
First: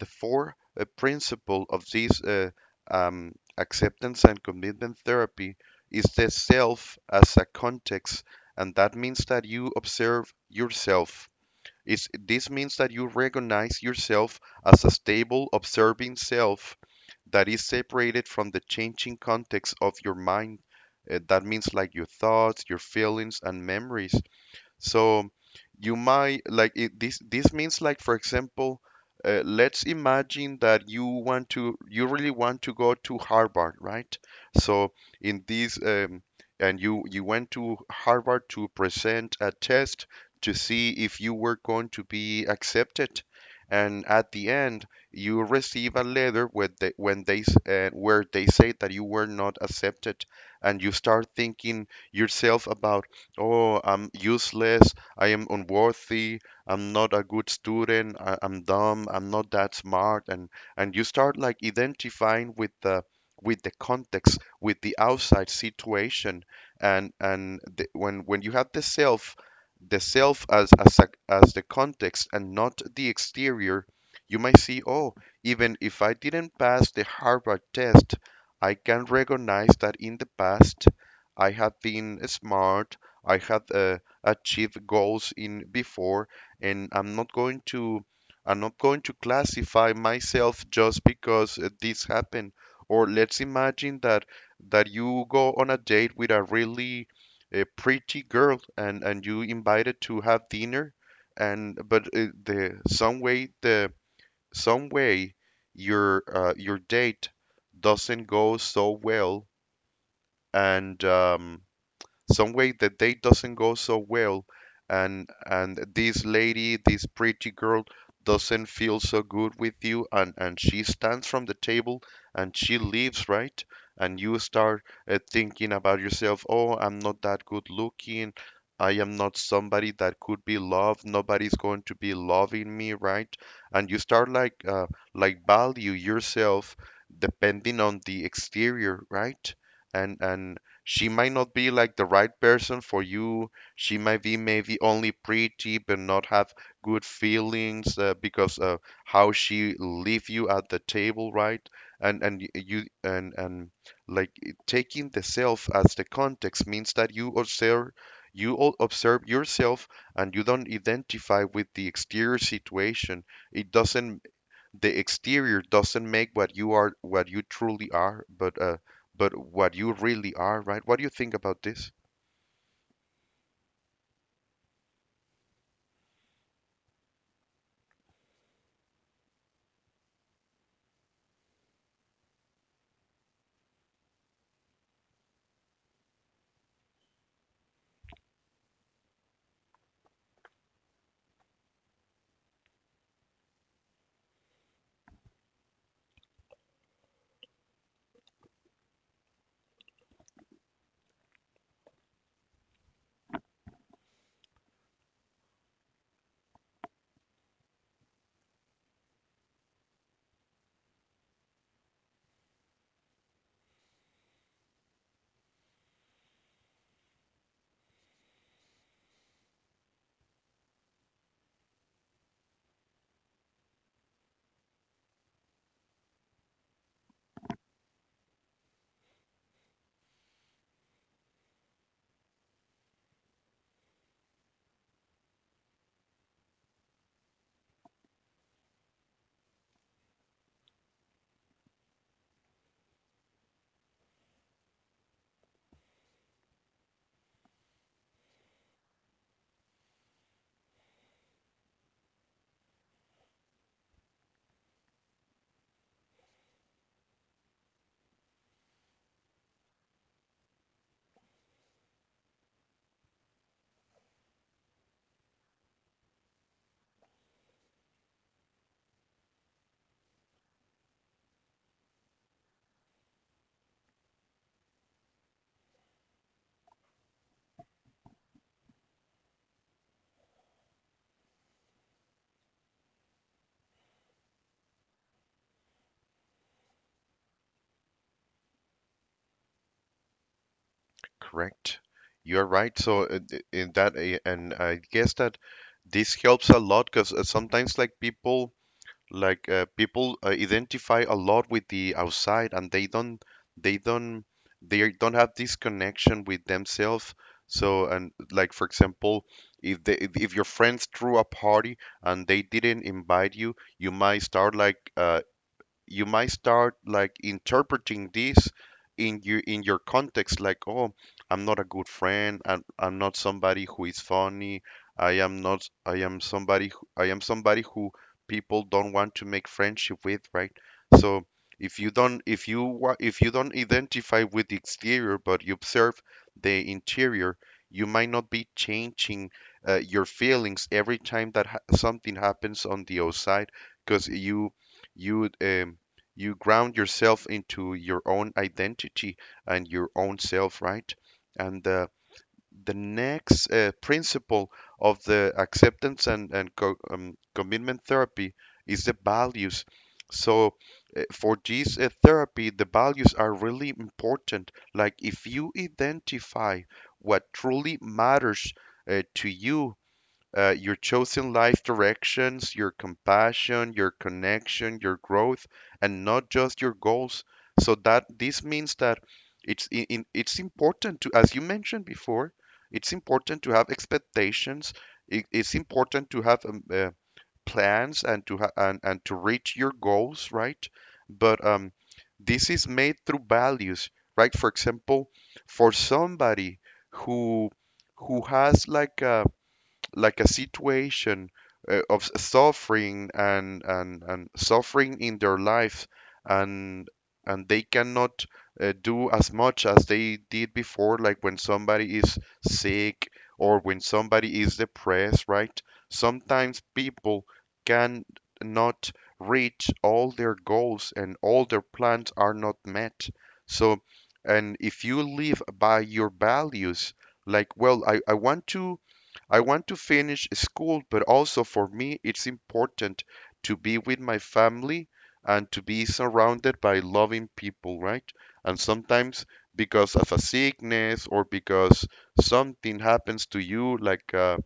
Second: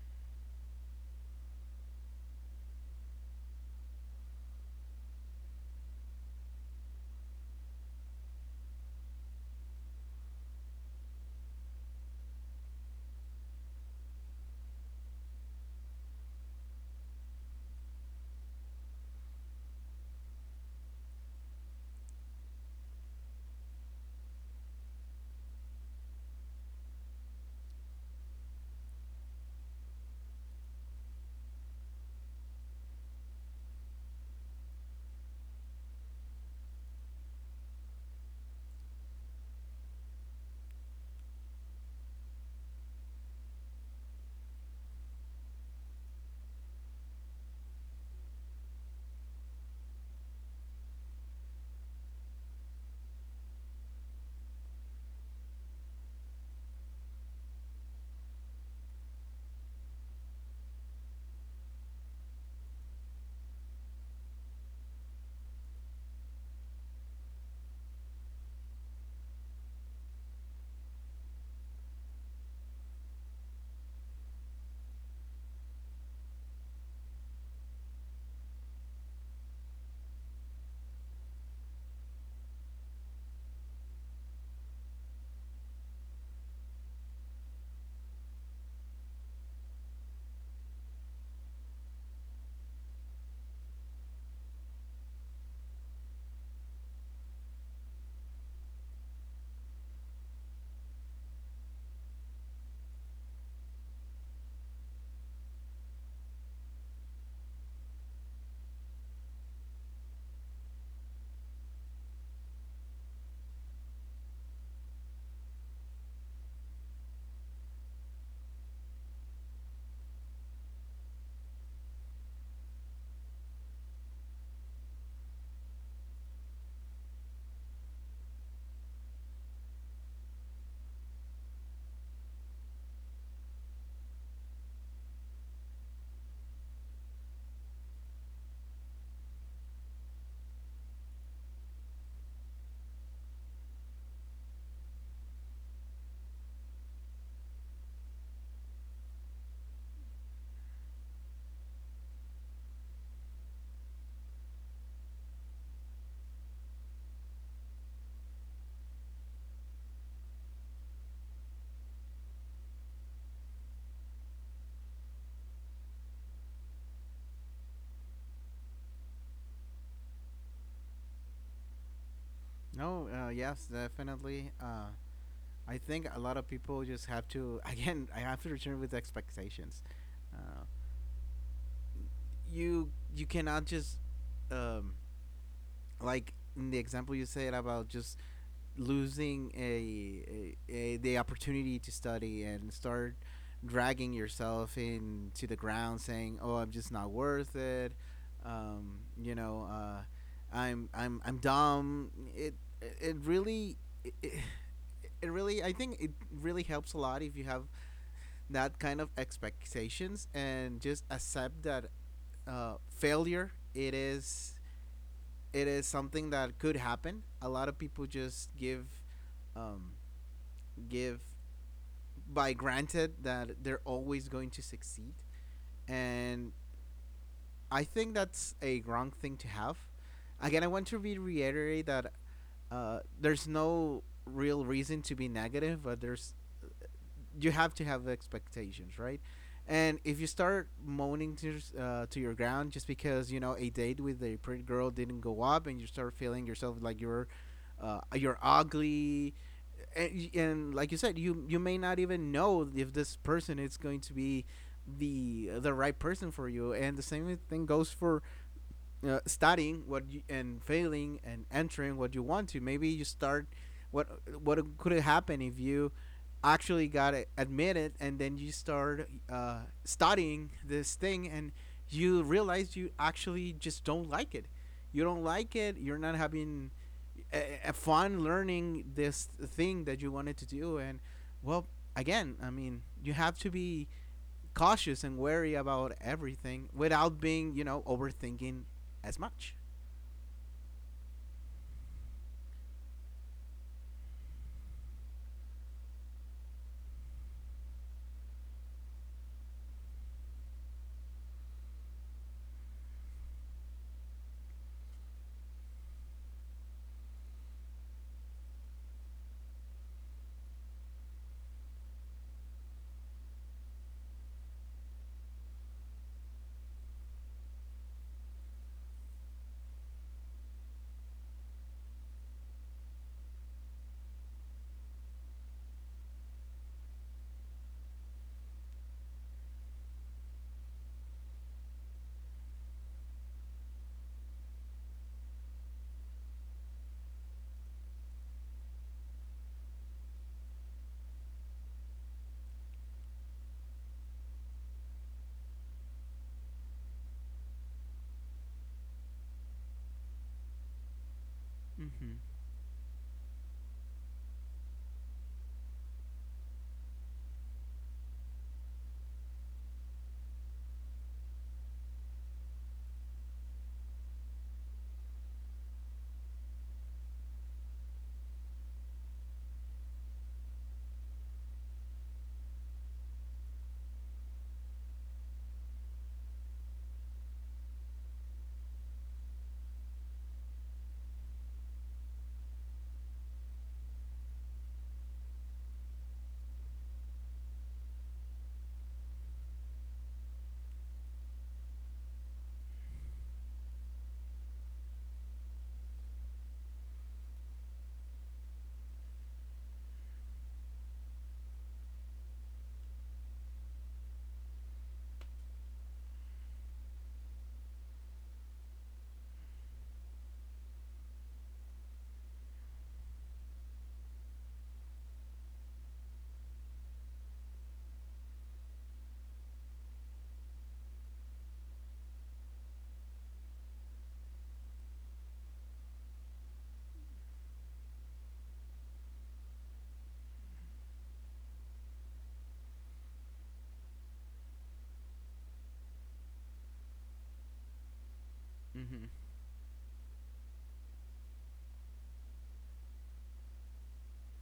S1: the fourth principle of this acceptance and commitment therapy is the self as a context, and that means that you observe yourself. Is this means that you recognize yourself as a stable observing self that is separated from the changing context of your mind. That means like your thoughts, your feelings, and memories. So you might like it, this means like for example, let's imagine that you want to you really want to go to Harvard, right? So in this and you went to Harvard to present a test to see if you were going to be accepted. And at the end, you receive a letter with the, when they s- where they say that you were not accepted, and you start thinking yourself about, oh, I'm useless. I am unworthy. I'm not a good student. I'm dumb. I'm not that smart. And you start like identifying with the context, with the outside situation, and the, when you have the self as as the context and not the exterior, you might see, oh, even if I didn't pass the Harvard test, I can recognize that in the past I have been smart. I had achieved goals in before, and I'm not going to I'm not going to classify myself just because this happened. Or let's imagine that you go on a date with a really pretty girl, and you invited to have dinner, and but the some way your date doesn't go so well, and some way the date doesn't go so well, and this pretty girl doesn't feel so good with you, and she stands from the table and she leaves, right? And you start thinking about yourself, oh, I'm not that good looking. I am not somebody that could be loved. Nobody's going to be loving me, right? And you start like value yourself depending on the exterior, right? And she might not be like the right person for you. She might be maybe only pretty but not have good feelings, because how she leave you at the table, right? And y- you and like taking the self as the context means that you observe, you all observe yourself and you don't identify with the exterior situation. It doesn't the exterior doesn't make what you are, what you truly are, but what you really are, right? What do you think about this?
S2: No, yes, definitely. I think a lot of people just have to [LAUGHS] again. I have to return with expectations. Uh, you cannot just, um like in the example you said about just losing a the opportunity to study, and start dragging yourself into the ground saying, oh, I'm just not worth it. um, you know uh, I'm dumb. it it really it, it really, I think it really helps a lot if you have that kind of expectations and just accept that, failure, it is something that could happen. A lot of people just give, um, give by granted that they're always going to succeed, and I think that's a wrong thing to have. Again, I want to reiterate that, there's no real reason to be negative, but there's you have to have expectations, right? And if you start moaning to, to your ground just because, you know, a date with a pretty girl didn't go up, and you start feeling yourself like you're, you're ugly, and, like you said, you may not even know if this person is going to be the right person for you. And the same thing goes for, studying what you, and failing and entering what you want to. Maybe you start what could happen if you actually got admitted, and then you start, studying this thing and you realize you actually just don't like it. You don't like it. You're not having a fun learning this thing that you wanted to do. And, well, again, I mean, you have to be cautious and wary about everything without being, you know, overthinking as much.
S1: Correct. You're right. So in that and I guess that this helps a lot because sometimes like people identify a lot with the outside and they don't they don't have this connection with themselves. So, and like for example, if they if your friends threw a party and they didn't invite you, you might start like you might start like interpreting this in your context like, oh, I'm not a good friend. I'm not somebody who is funny. I am not i am somebody who, I am somebody who people don't want to make friendship with, right? So if you don't identify with the exterior but you observe the interior, you might not be changing your feelings every time that something happens on the outside, because you um, you ground yourself into your own identity and your own self, right? And
S2: Mm-hmm.
S1: the next principle of the acceptance and commitment therapy is the values. So, for this therapy, the values are really important. Like, if you identify what truly matters to you, your chosen life directions, your compassion, your connection, your growth, and not just your goals. So that this means that it's important to, as you mentioned before, it's important to have expectations. It's important to have plans and to reach your goals, right? But this is made through values, right? For example, for somebody who has like a situation of suffering and suffering in their life, and and they cannot do as much as they did before, like when somebody is sick or when somebody is depressed, right? Sometimes people can not reach all their goals and all their plans are not met. So, and if you live by your values, like, well, I want to finish school, but also for me, it's important to be with my family and to be surrounded by loving people, right? And
S2: Mm-hmm.
S1: sometimes because of a sickness or because something happens to you, like uh,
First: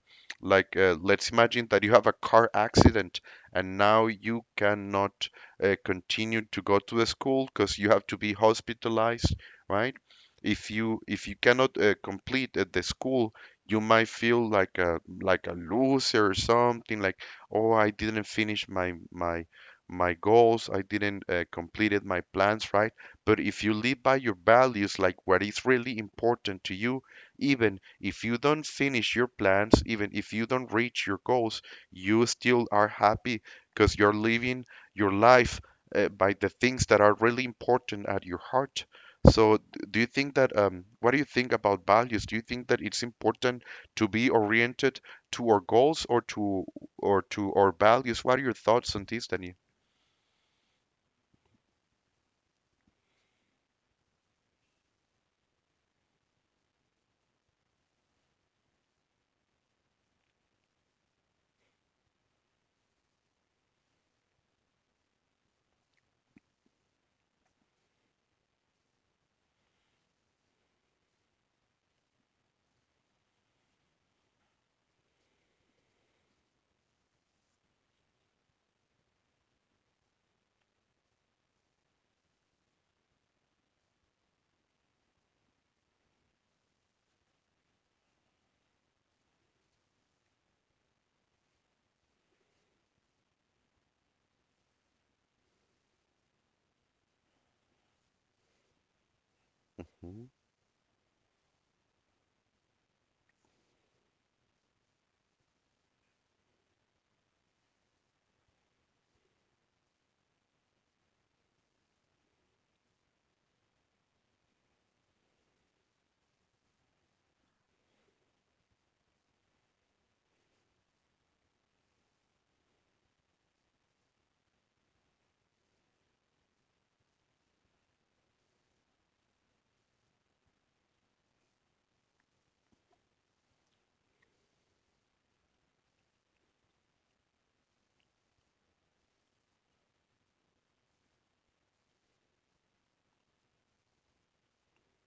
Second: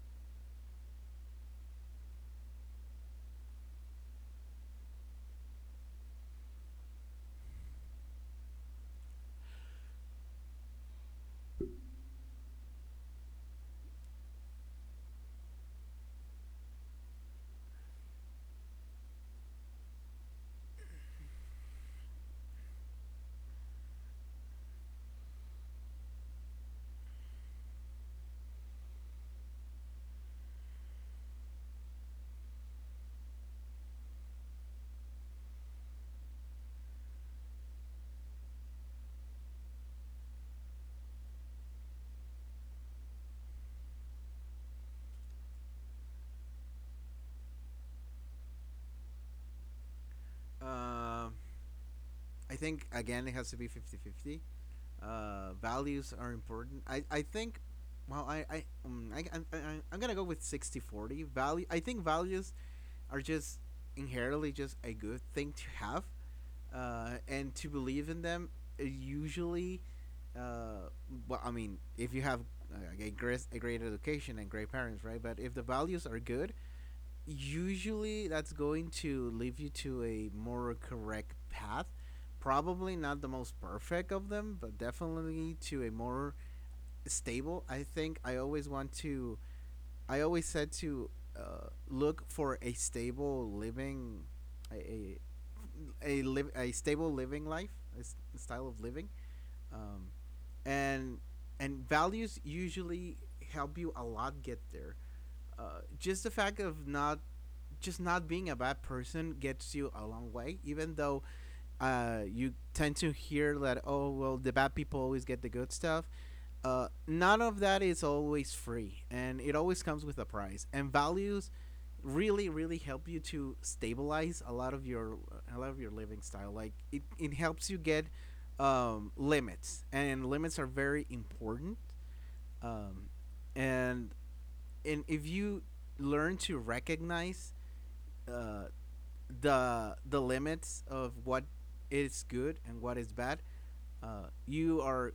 S1: like uh, let's imagine that you have a car accident and now you cannot continue to go to the school because you have to be hospitalized, right? If you cannot complete the school, you might feel like a loser or something like, oh, I didn't finish my my goals, I didn't completed my plans, right? But if you live by your values, like what is really important to you, even if you don't finish your plans, even if you don't reach your goals, you still are happy because you're living your life by the things that are really important at your heart. So do you think that, what do you think about values? Do you think that it's important to be oriented to our goals or to our values? What are your thoughts on this, Daniel?
S2: I think again it has to be 50-50. Values are important. I think, well, I'm going to go with 60-40. Value, I think values are just inherently just a good thing to have. And to believe in them, uh, usually, uh, well, I mean, if you have, a great education and great parents, right? But if the values are good, usually that's going to lead you to a more correct path. Probably not the most perfect of them, but definitely to a more stable. I think I always want to. I always said to, look for a stable living, a a a, live a stable living life, a s- style of living, um,
S1: Mhm.
S2: and values usually help you a lot get there. Just the fact of not just not being a bad person gets you a long way, even though, you tend to hear that, oh, well, the bad people always get the good stuff. None of that is always free, and it always comes with a price. And values really, really help you to stabilize a lot of your living style. Like it helps you get, limits, and limits are very important. Um, and if you learn to recognize, uh, the limits of what is good and what is bad, you are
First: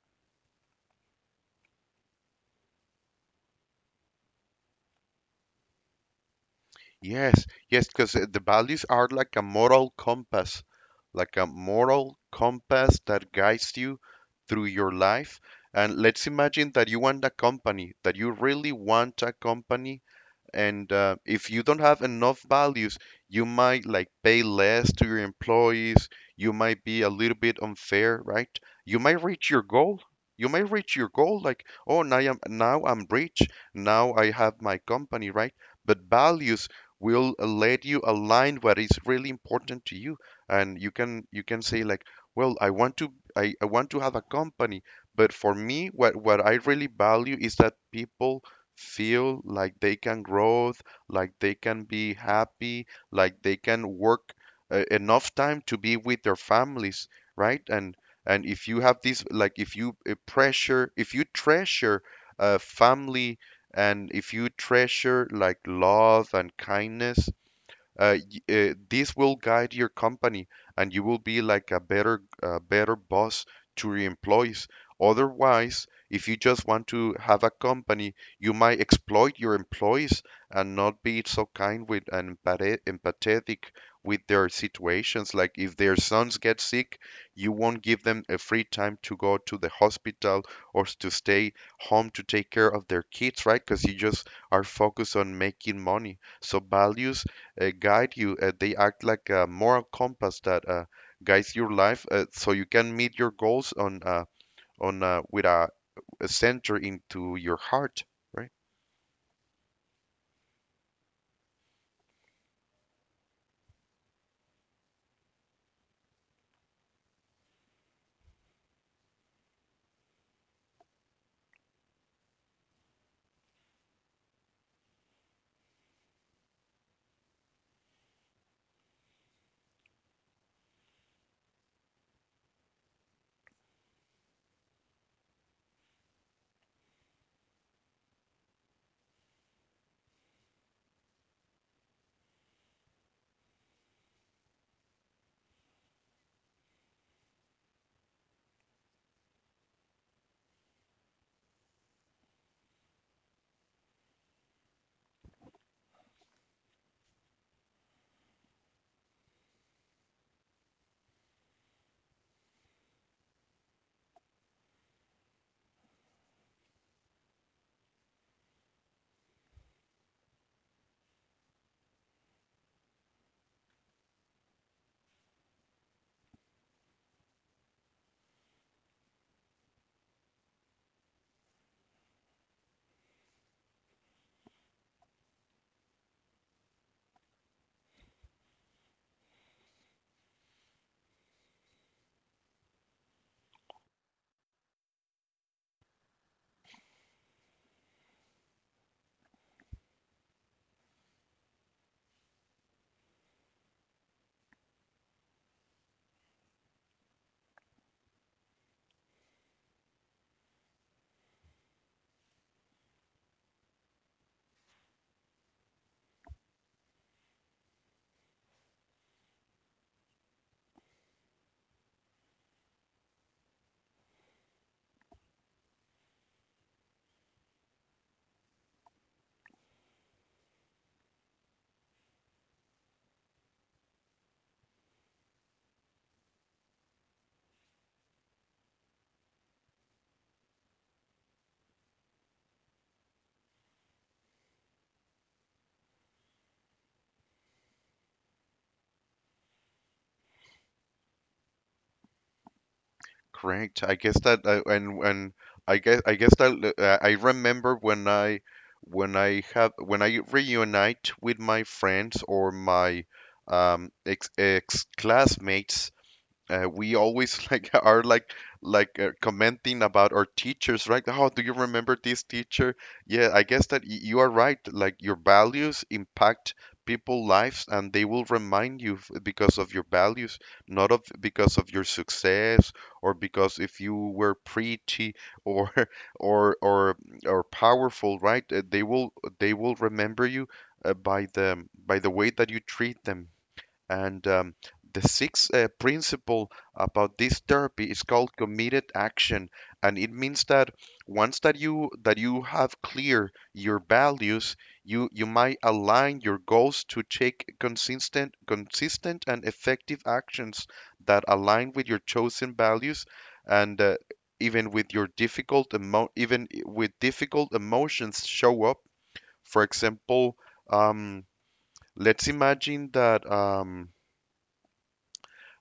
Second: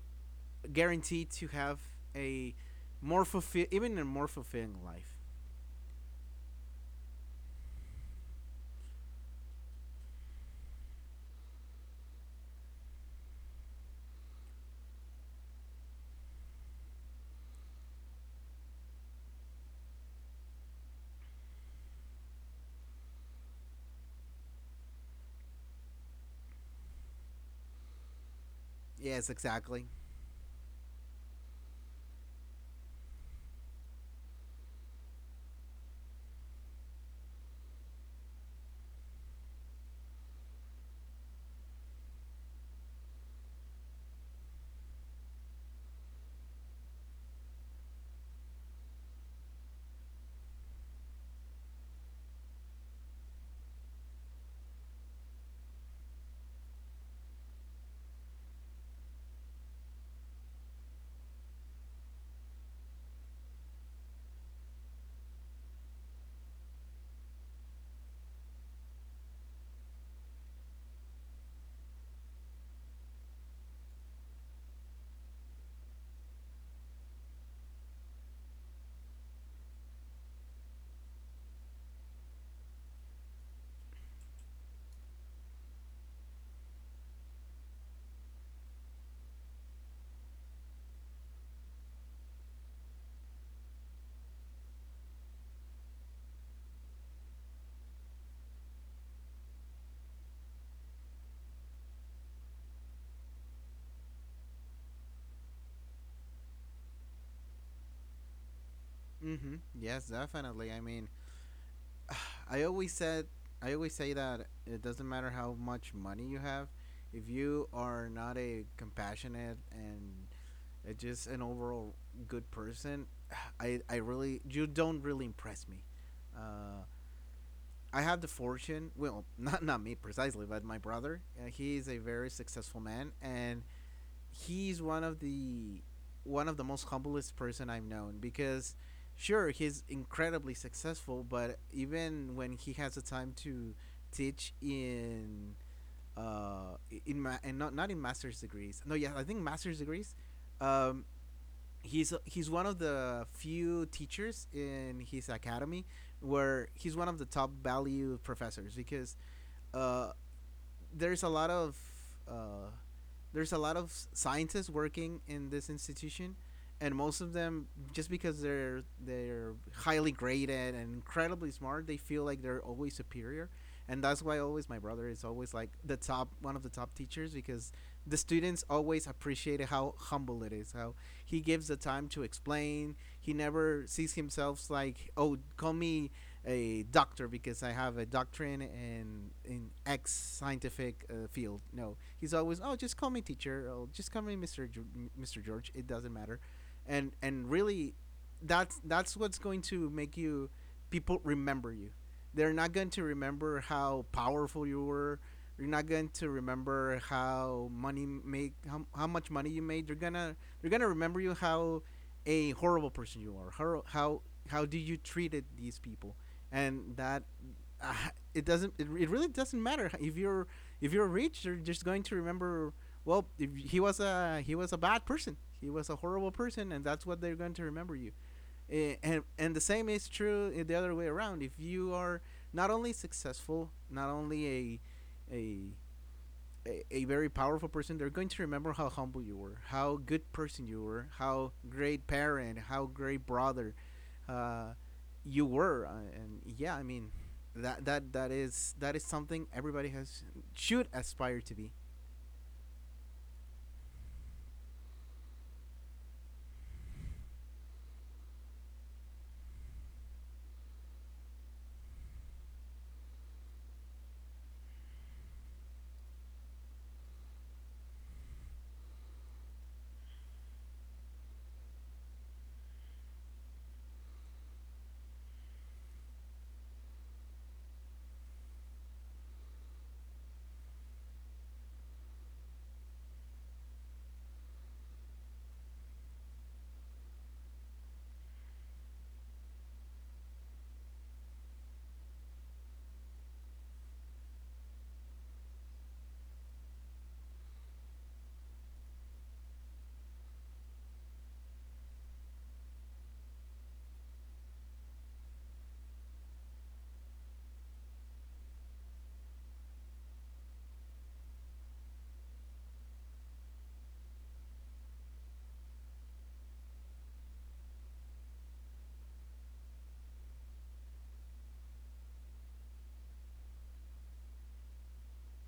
S2: guaranteed to have a a more fulfilling life.
S1: Yes, yes, because the values are like a moral compass, like a moral compass that guides you through your life. And let's imagine that you want a company, that you really want a company. And if you don't have enough values, you might like pay less to your employees. You might be a little bit unfair, right? You might
S2: Yes,
S1: reach your
S2: exactly.
S1: goal. You might reach your goal like, oh, now I'm rich. Now I have my company, right? But values will let you align what is really important to you, and you can say like, well, I want to I want to have a company, but for me, what I really value is that people feel like they can grow, like they can be happy, like they can work enough time to be with their families, right? And if you have this, like if you treasure family, and if you treasure like love and kindness, uh, this will guide your company and you will be like a better boss to your employees. Otherwise, if you just want to have a company, you might exploit your employees and not be so kind with and empathetic with their situations. Like if their sons get sick, you won't give them a free time to go to the hospital or to stay home to take care of their kids, right? Because you just are focused on making money. So values guide you. They act like a moral compass that guides your life, so you can meet your goals on with a center into your heart. Right?
S2: Mm-hmm. Yes, definitely. I mean, [SIGHS] I always said I always say that it doesn't matter how much money you have, if you are not a compassionate and, just an overall good person, [SIGHS] I really you don't really impress me. Uh, I have the fortune, well, [LAUGHS] not me precisely, but my brother. He is a very successful man, and he's one of the most humblest person I've known, because sure he's incredibly successful, but even when he has the time to teach in, uh in ma- and not in master's degrees, no, yeah, I think master's degrees, um he's one of the few teachers in his academy where he's one of the top value professors because, uh there's a lot of, uh, there's a lot of scientists working in this institution, and most of them just because they're highly graded and incredibly smart, they feel like they're always superior, and that's why always my brother is always like the top one of the top teachers because the students always appreciate how humble it is, how he gives the time to explain. He never sees himself like, oh, call me a doctor because I have a doctorate in X scientific, field. No, he's always, oh, just call me teacher. Oh, just call me Mr. George. It doesn't matter, and really, that's what's going to make you people remember you. They're not going to remember how powerful you were. You're not going to remember how, much money you made. They're gonna remember you how a horrible person you are. How do you treated these people? And that, uh, it doesn't it really doesn't matter if you're rich. They're just going to remember. Well, if he was a, bad person. He was a horrible person, and that's what they're going to remember you. Eh, and the same is true in the other way around. If you are not only successful, not only a, very powerful person, they're going to remember how humble you were, how good person you were, how great parent, how great brother, uh, you were. And yeah, I mean that is something everybody has should aspire to be.
S1: Correct. I guess that and I guess that I remember when I have when I reunite with my friends or my ex classmates, we always [LAUGHS] like are like commenting about our teachers, right? Oh, do you remember this teacher? Yeah, I guess that you are right, like your values impact people's lives and they will remind you because of your values, not of because of your success, or because if you were pretty, or [LAUGHS] or or or powerful, right? They will they will remember you by the way that you treat them. And the sixth principle about this therapy is called committed action, and it means that once that you have clear your values, you might align your goals to take consistent and effective actions that align with your chosen values and even with your even with difficult emotions show up. For example, um, let's imagine that um,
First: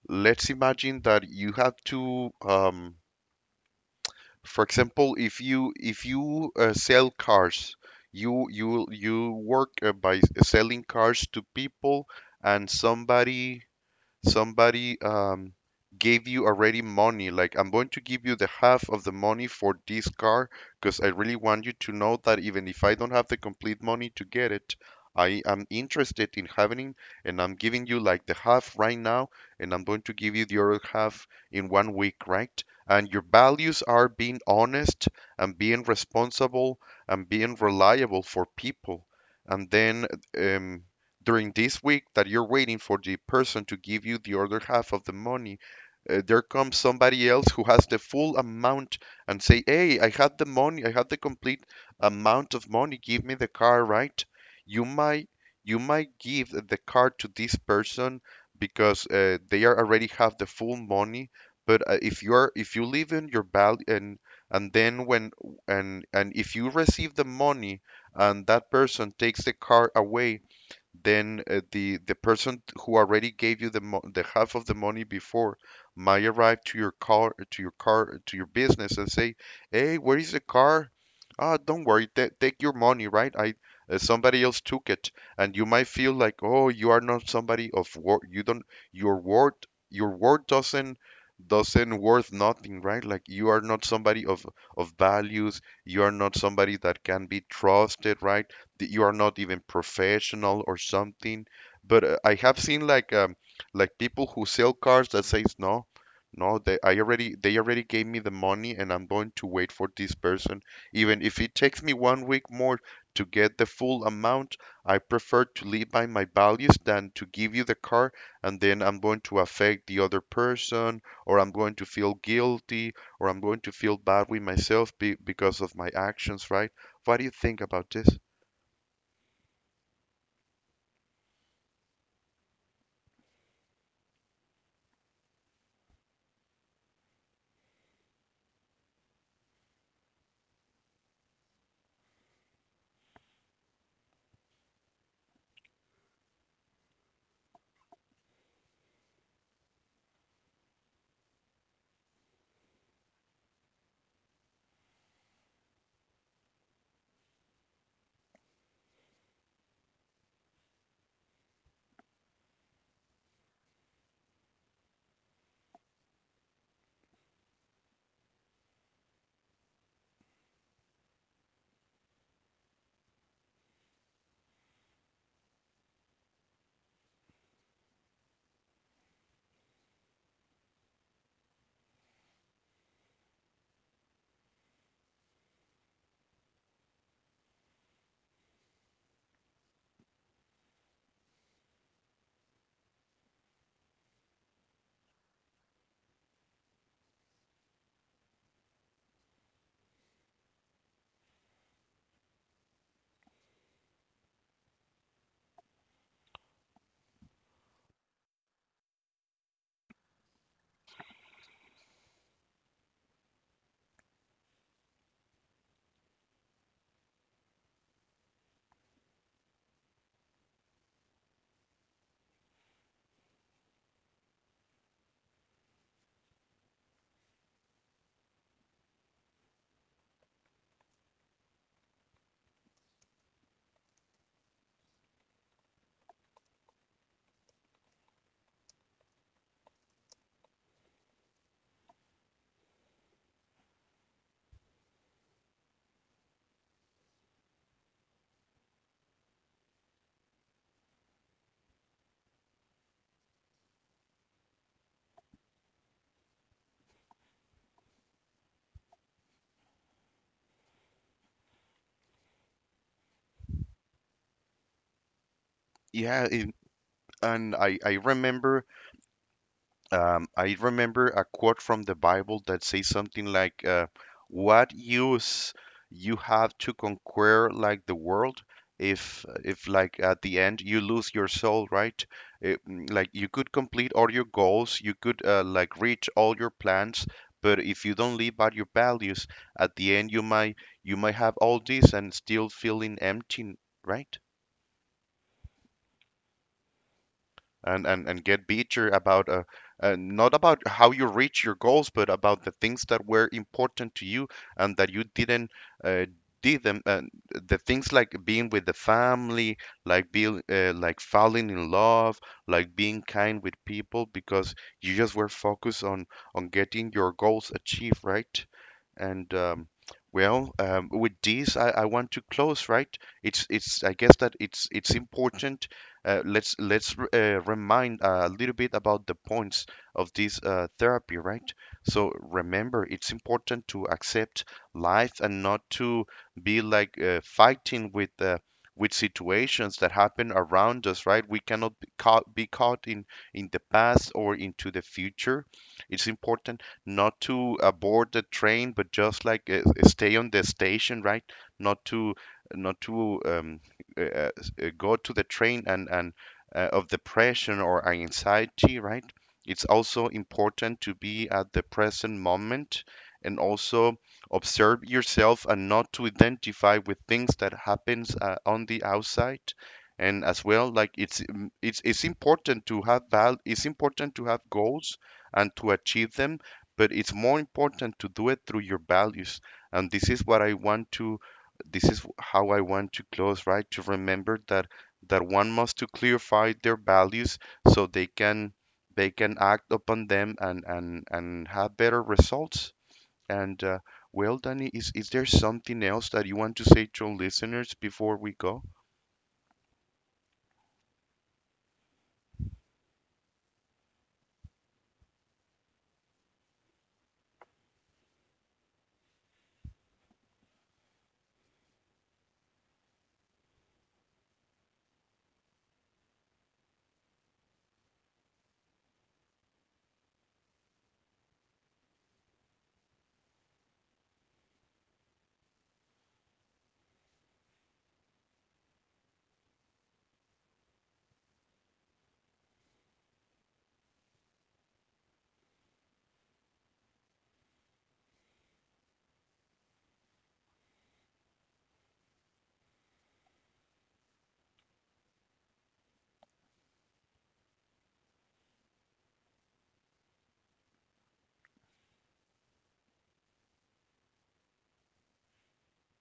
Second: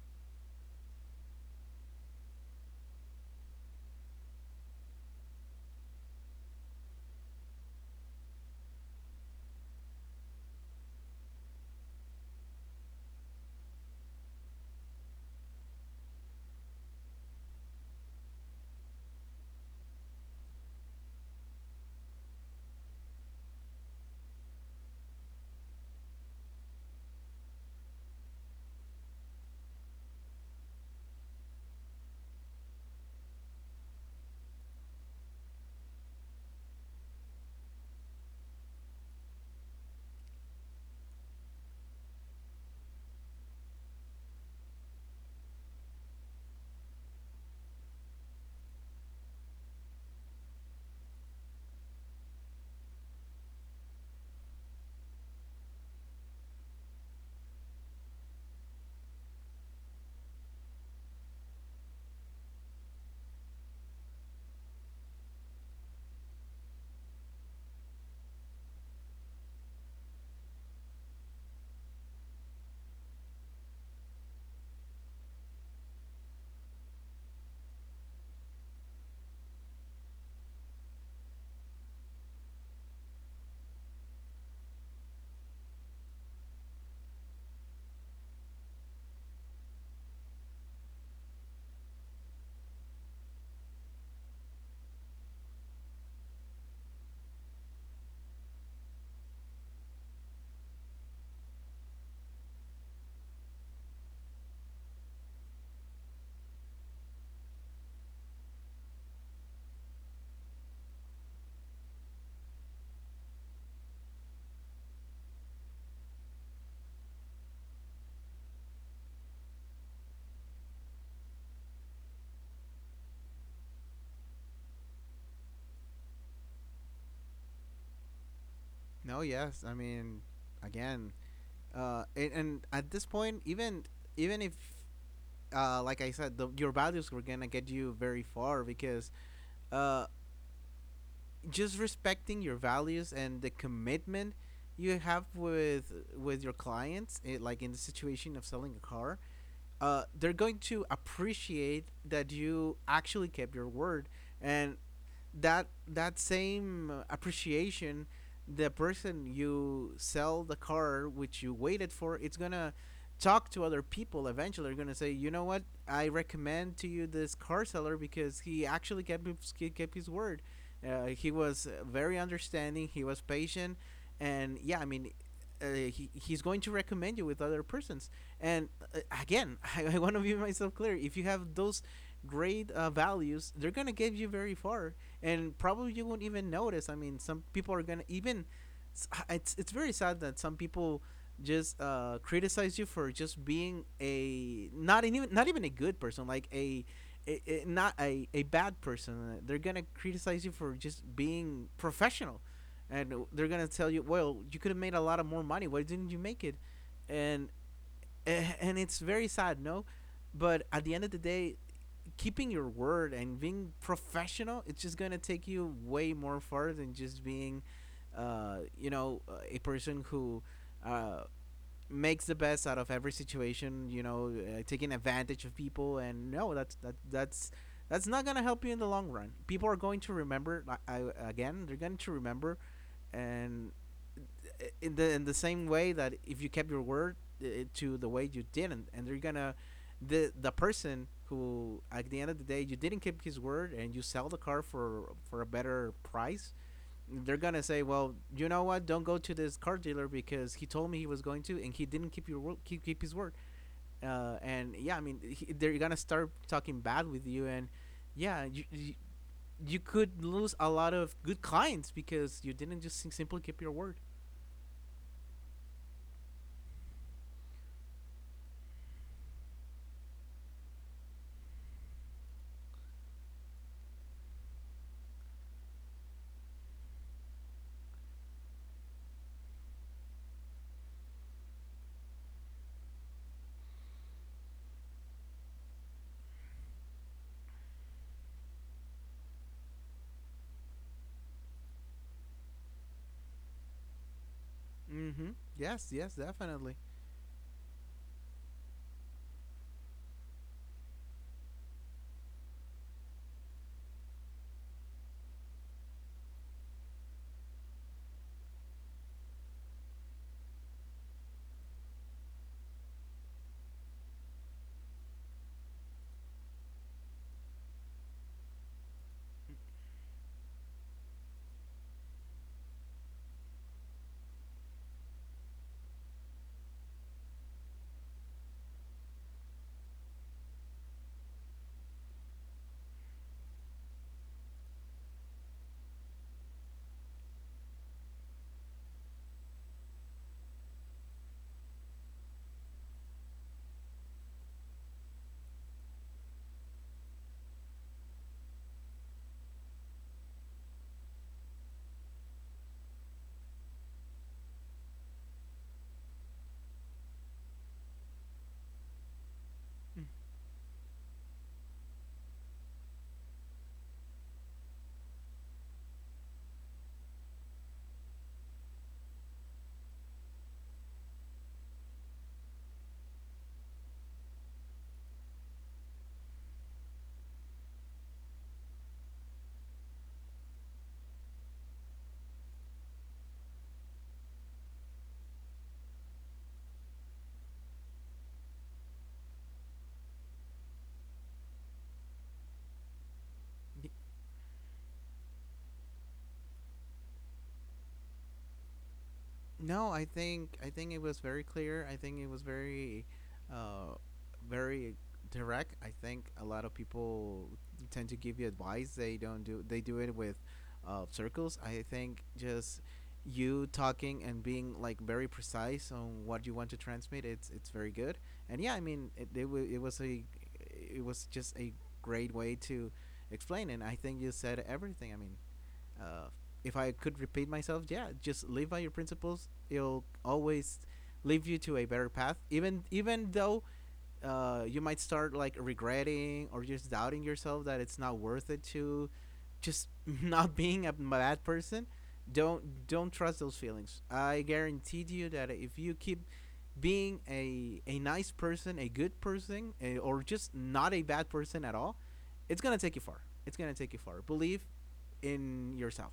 S1: let's imagine that you have to for example, if you work by selling cars to people, and somebody gave you already money, like, I'm going to give you the half of the money for this car because I really want you to know that even if I don't have the complete money to get it, I am interested in having it, and I'm giving you like the half right now, and I'm going to give you the other half in one week, right? And your values are being honest and being responsible and being reliable for people. And then um, during this week that you're waiting for the person to give you the other half of the money, there comes somebody else who has the full amount and say, "Hey, I had the money. I had the complete amount of money. Give me the car, right?" You might you might give the car to this person because they are already have the full money. But if you live in your value and then when and if you receive the money and that person takes the car away, then the person who already gave you the half of the money before might arrive to your car to your business and say, "Hey, where is the car? Ah, don't worry, take your money, right? I Somebody else took it." And you might feel like, "Oh, you are not somebody of word. Your word your word doesn't worth nothing, right? Like you are not somebody of values. You are not somebody that can be trusted, right? That you are not even professional or something. But I have seen like people who sell cars that says, no, they already gave me the money and I'm going to wait for this person. Even if it takes me 1 week more to get the full amount, I prefer to live by my values than to give you the car, and then I'm going to affect the other person, or I'm going to feel guilty, or I'm going to feel bad with myself be because of my actions, right? What do you think about this?
S2: No, yes, I mean again, and at this point, even if, like I said, your values were gonna get you very far because, uh, just respecting your values and the commitment you have with your clients, it, like in the situation of selling a car, they're going to appreciate that you actually kept your word, and that same appreciation, the person you sell the car which you waited for, it's gonna talk to other people. Eventually they're gonna say, you know what, I recommend to you this car seller because he actually he kept his word. He was, very understanding. He was patient, and yeah, I mean, he's going to recommend you with other persons, and, again, [LAUGHS] I want to be myself clear, if you have those great, values, they're gonna get you very far, and probably you won't even notice. I mean, some people are gonna even. It's very sad that some people just, criticize you for just being a, not even a good person, like a not a bad person. They're gonna criticize you for just being professional, and they're gonna tell you, well, you could have made a lot of more money. Why didn't you make it? And, eh, and it's very sad, no. But at the end of the day, keeping your word and being professional, it's just gonna take you way more far than just being, uh, you know, a person who, uh, makes the best out of every situation. You know, taking advantage of people, and no, that's that's not gonna help you in the long run. People are going to remember. I, again, they're going to remember, and in the same way that if you kept your word, to the way you didn't, and they're gonna, the person who at the end of the day, you didn't keep his word and you sell the car for a better price. They're gonna say, well, you know what, don't go to this car dealer because he told me he was going to and he didn't keep your word, keep his word. And yeah, I mean, they're gonna start talking bad with you, and yeah, you, you could lose a lot of good clients because you didn't just simply keep your word.
S1: Yeah, and I remember I remember a quote from the Bible that says something like, "What use you have to conquer like the world if like at the end you lose your soul, right? Like you could complete all your goals, you could like reach all your plans, but if you don't live by your values, at the end you might have all this and still feeling empty, right?
S2: Mm-hmm. Yes, yes, definitely.
S1: And get bitter about not about how you reach your goals, but about the things that were important to you and that you didn't uh, did them. And the things like being with the family, like being like falling in love, like being kind with people, because you just were focused on getting your goals achieved, right? And um, with this, I want to close, right? It's I guess that it's important. Let's remind a little bit about the points of this therapy, right? So remember, it's important to accept life and not to be like fighting with situations that happen around us, right? We cannot be caught in the past or into the future. It's important not to abort the train, but just like stay on the station, right? Not to not to um, uh, uh, go to the train and of depression or anxiety, right? It's
S2: Mm.
S1: also important to be at the present moment, and also observe yourself and not to identify with things that happens on the outside, and as well like it's mm, it's important to have val it's important to have goals and to achieve them, but it's more important to do it through your values. And this is what I want to, this is how I want to close, right? To remember that one must to clarify their values so they can act upon them and have better results. And uh,
S2: Y-
S1: Danny, is there something else that you want to say to our listeners before we go?
S2: No, I think it was very clear. I think it was very, uh, very direct. I think a lot of people tend to give you advice. They don't do. They do it with, circles. I think just you talking and being like very precise on what you want to transmit. It's very good. And yeah, I mean, it was a, it was just a great way to explain. And I think you said everything. I mean. uh, if I could repeat myself, yeah, just live by your principles. It'll always lead you to a better path, even though, you might start like regretting or just doubting yourself that it's not worth it to just [LAUGHS] not being a bad person. Don't trust those feelings. I guarantee you that if you keep being a nice person, a good person, or just not a bad person at all, it's gonna take you far. It's gonna take you far. Believe in yourself.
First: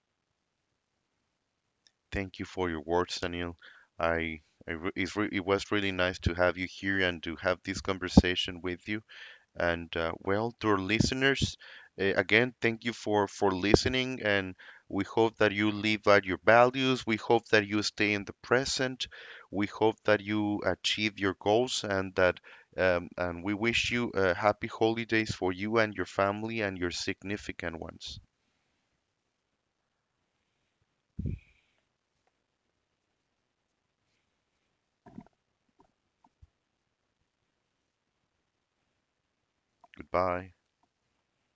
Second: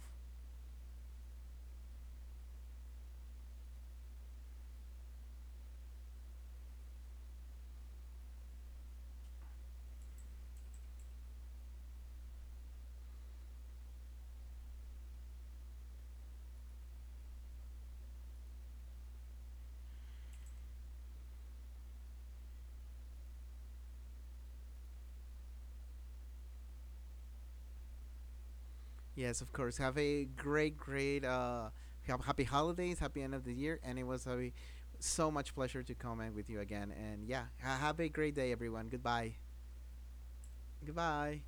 S1: Thank you for your words, Daniel. I I re- it's re- It was really nice to have you here and to have this conversation with you. And well, to our listeners, again, thank you for listening, and we hope that you live out your values. We hope that you stay in the present. We hope that you achieve your goals, and that and we wish you happy holidays for you and your family and your significant ones.
S2: Yes, of course. Have a great, great, happy holidays, happy end of the year, and it was a, so much pleasure to comment with you again. And yeah, have a great day, everyone. Goodbye.
S1: Goodbye.
S2: Goodbye.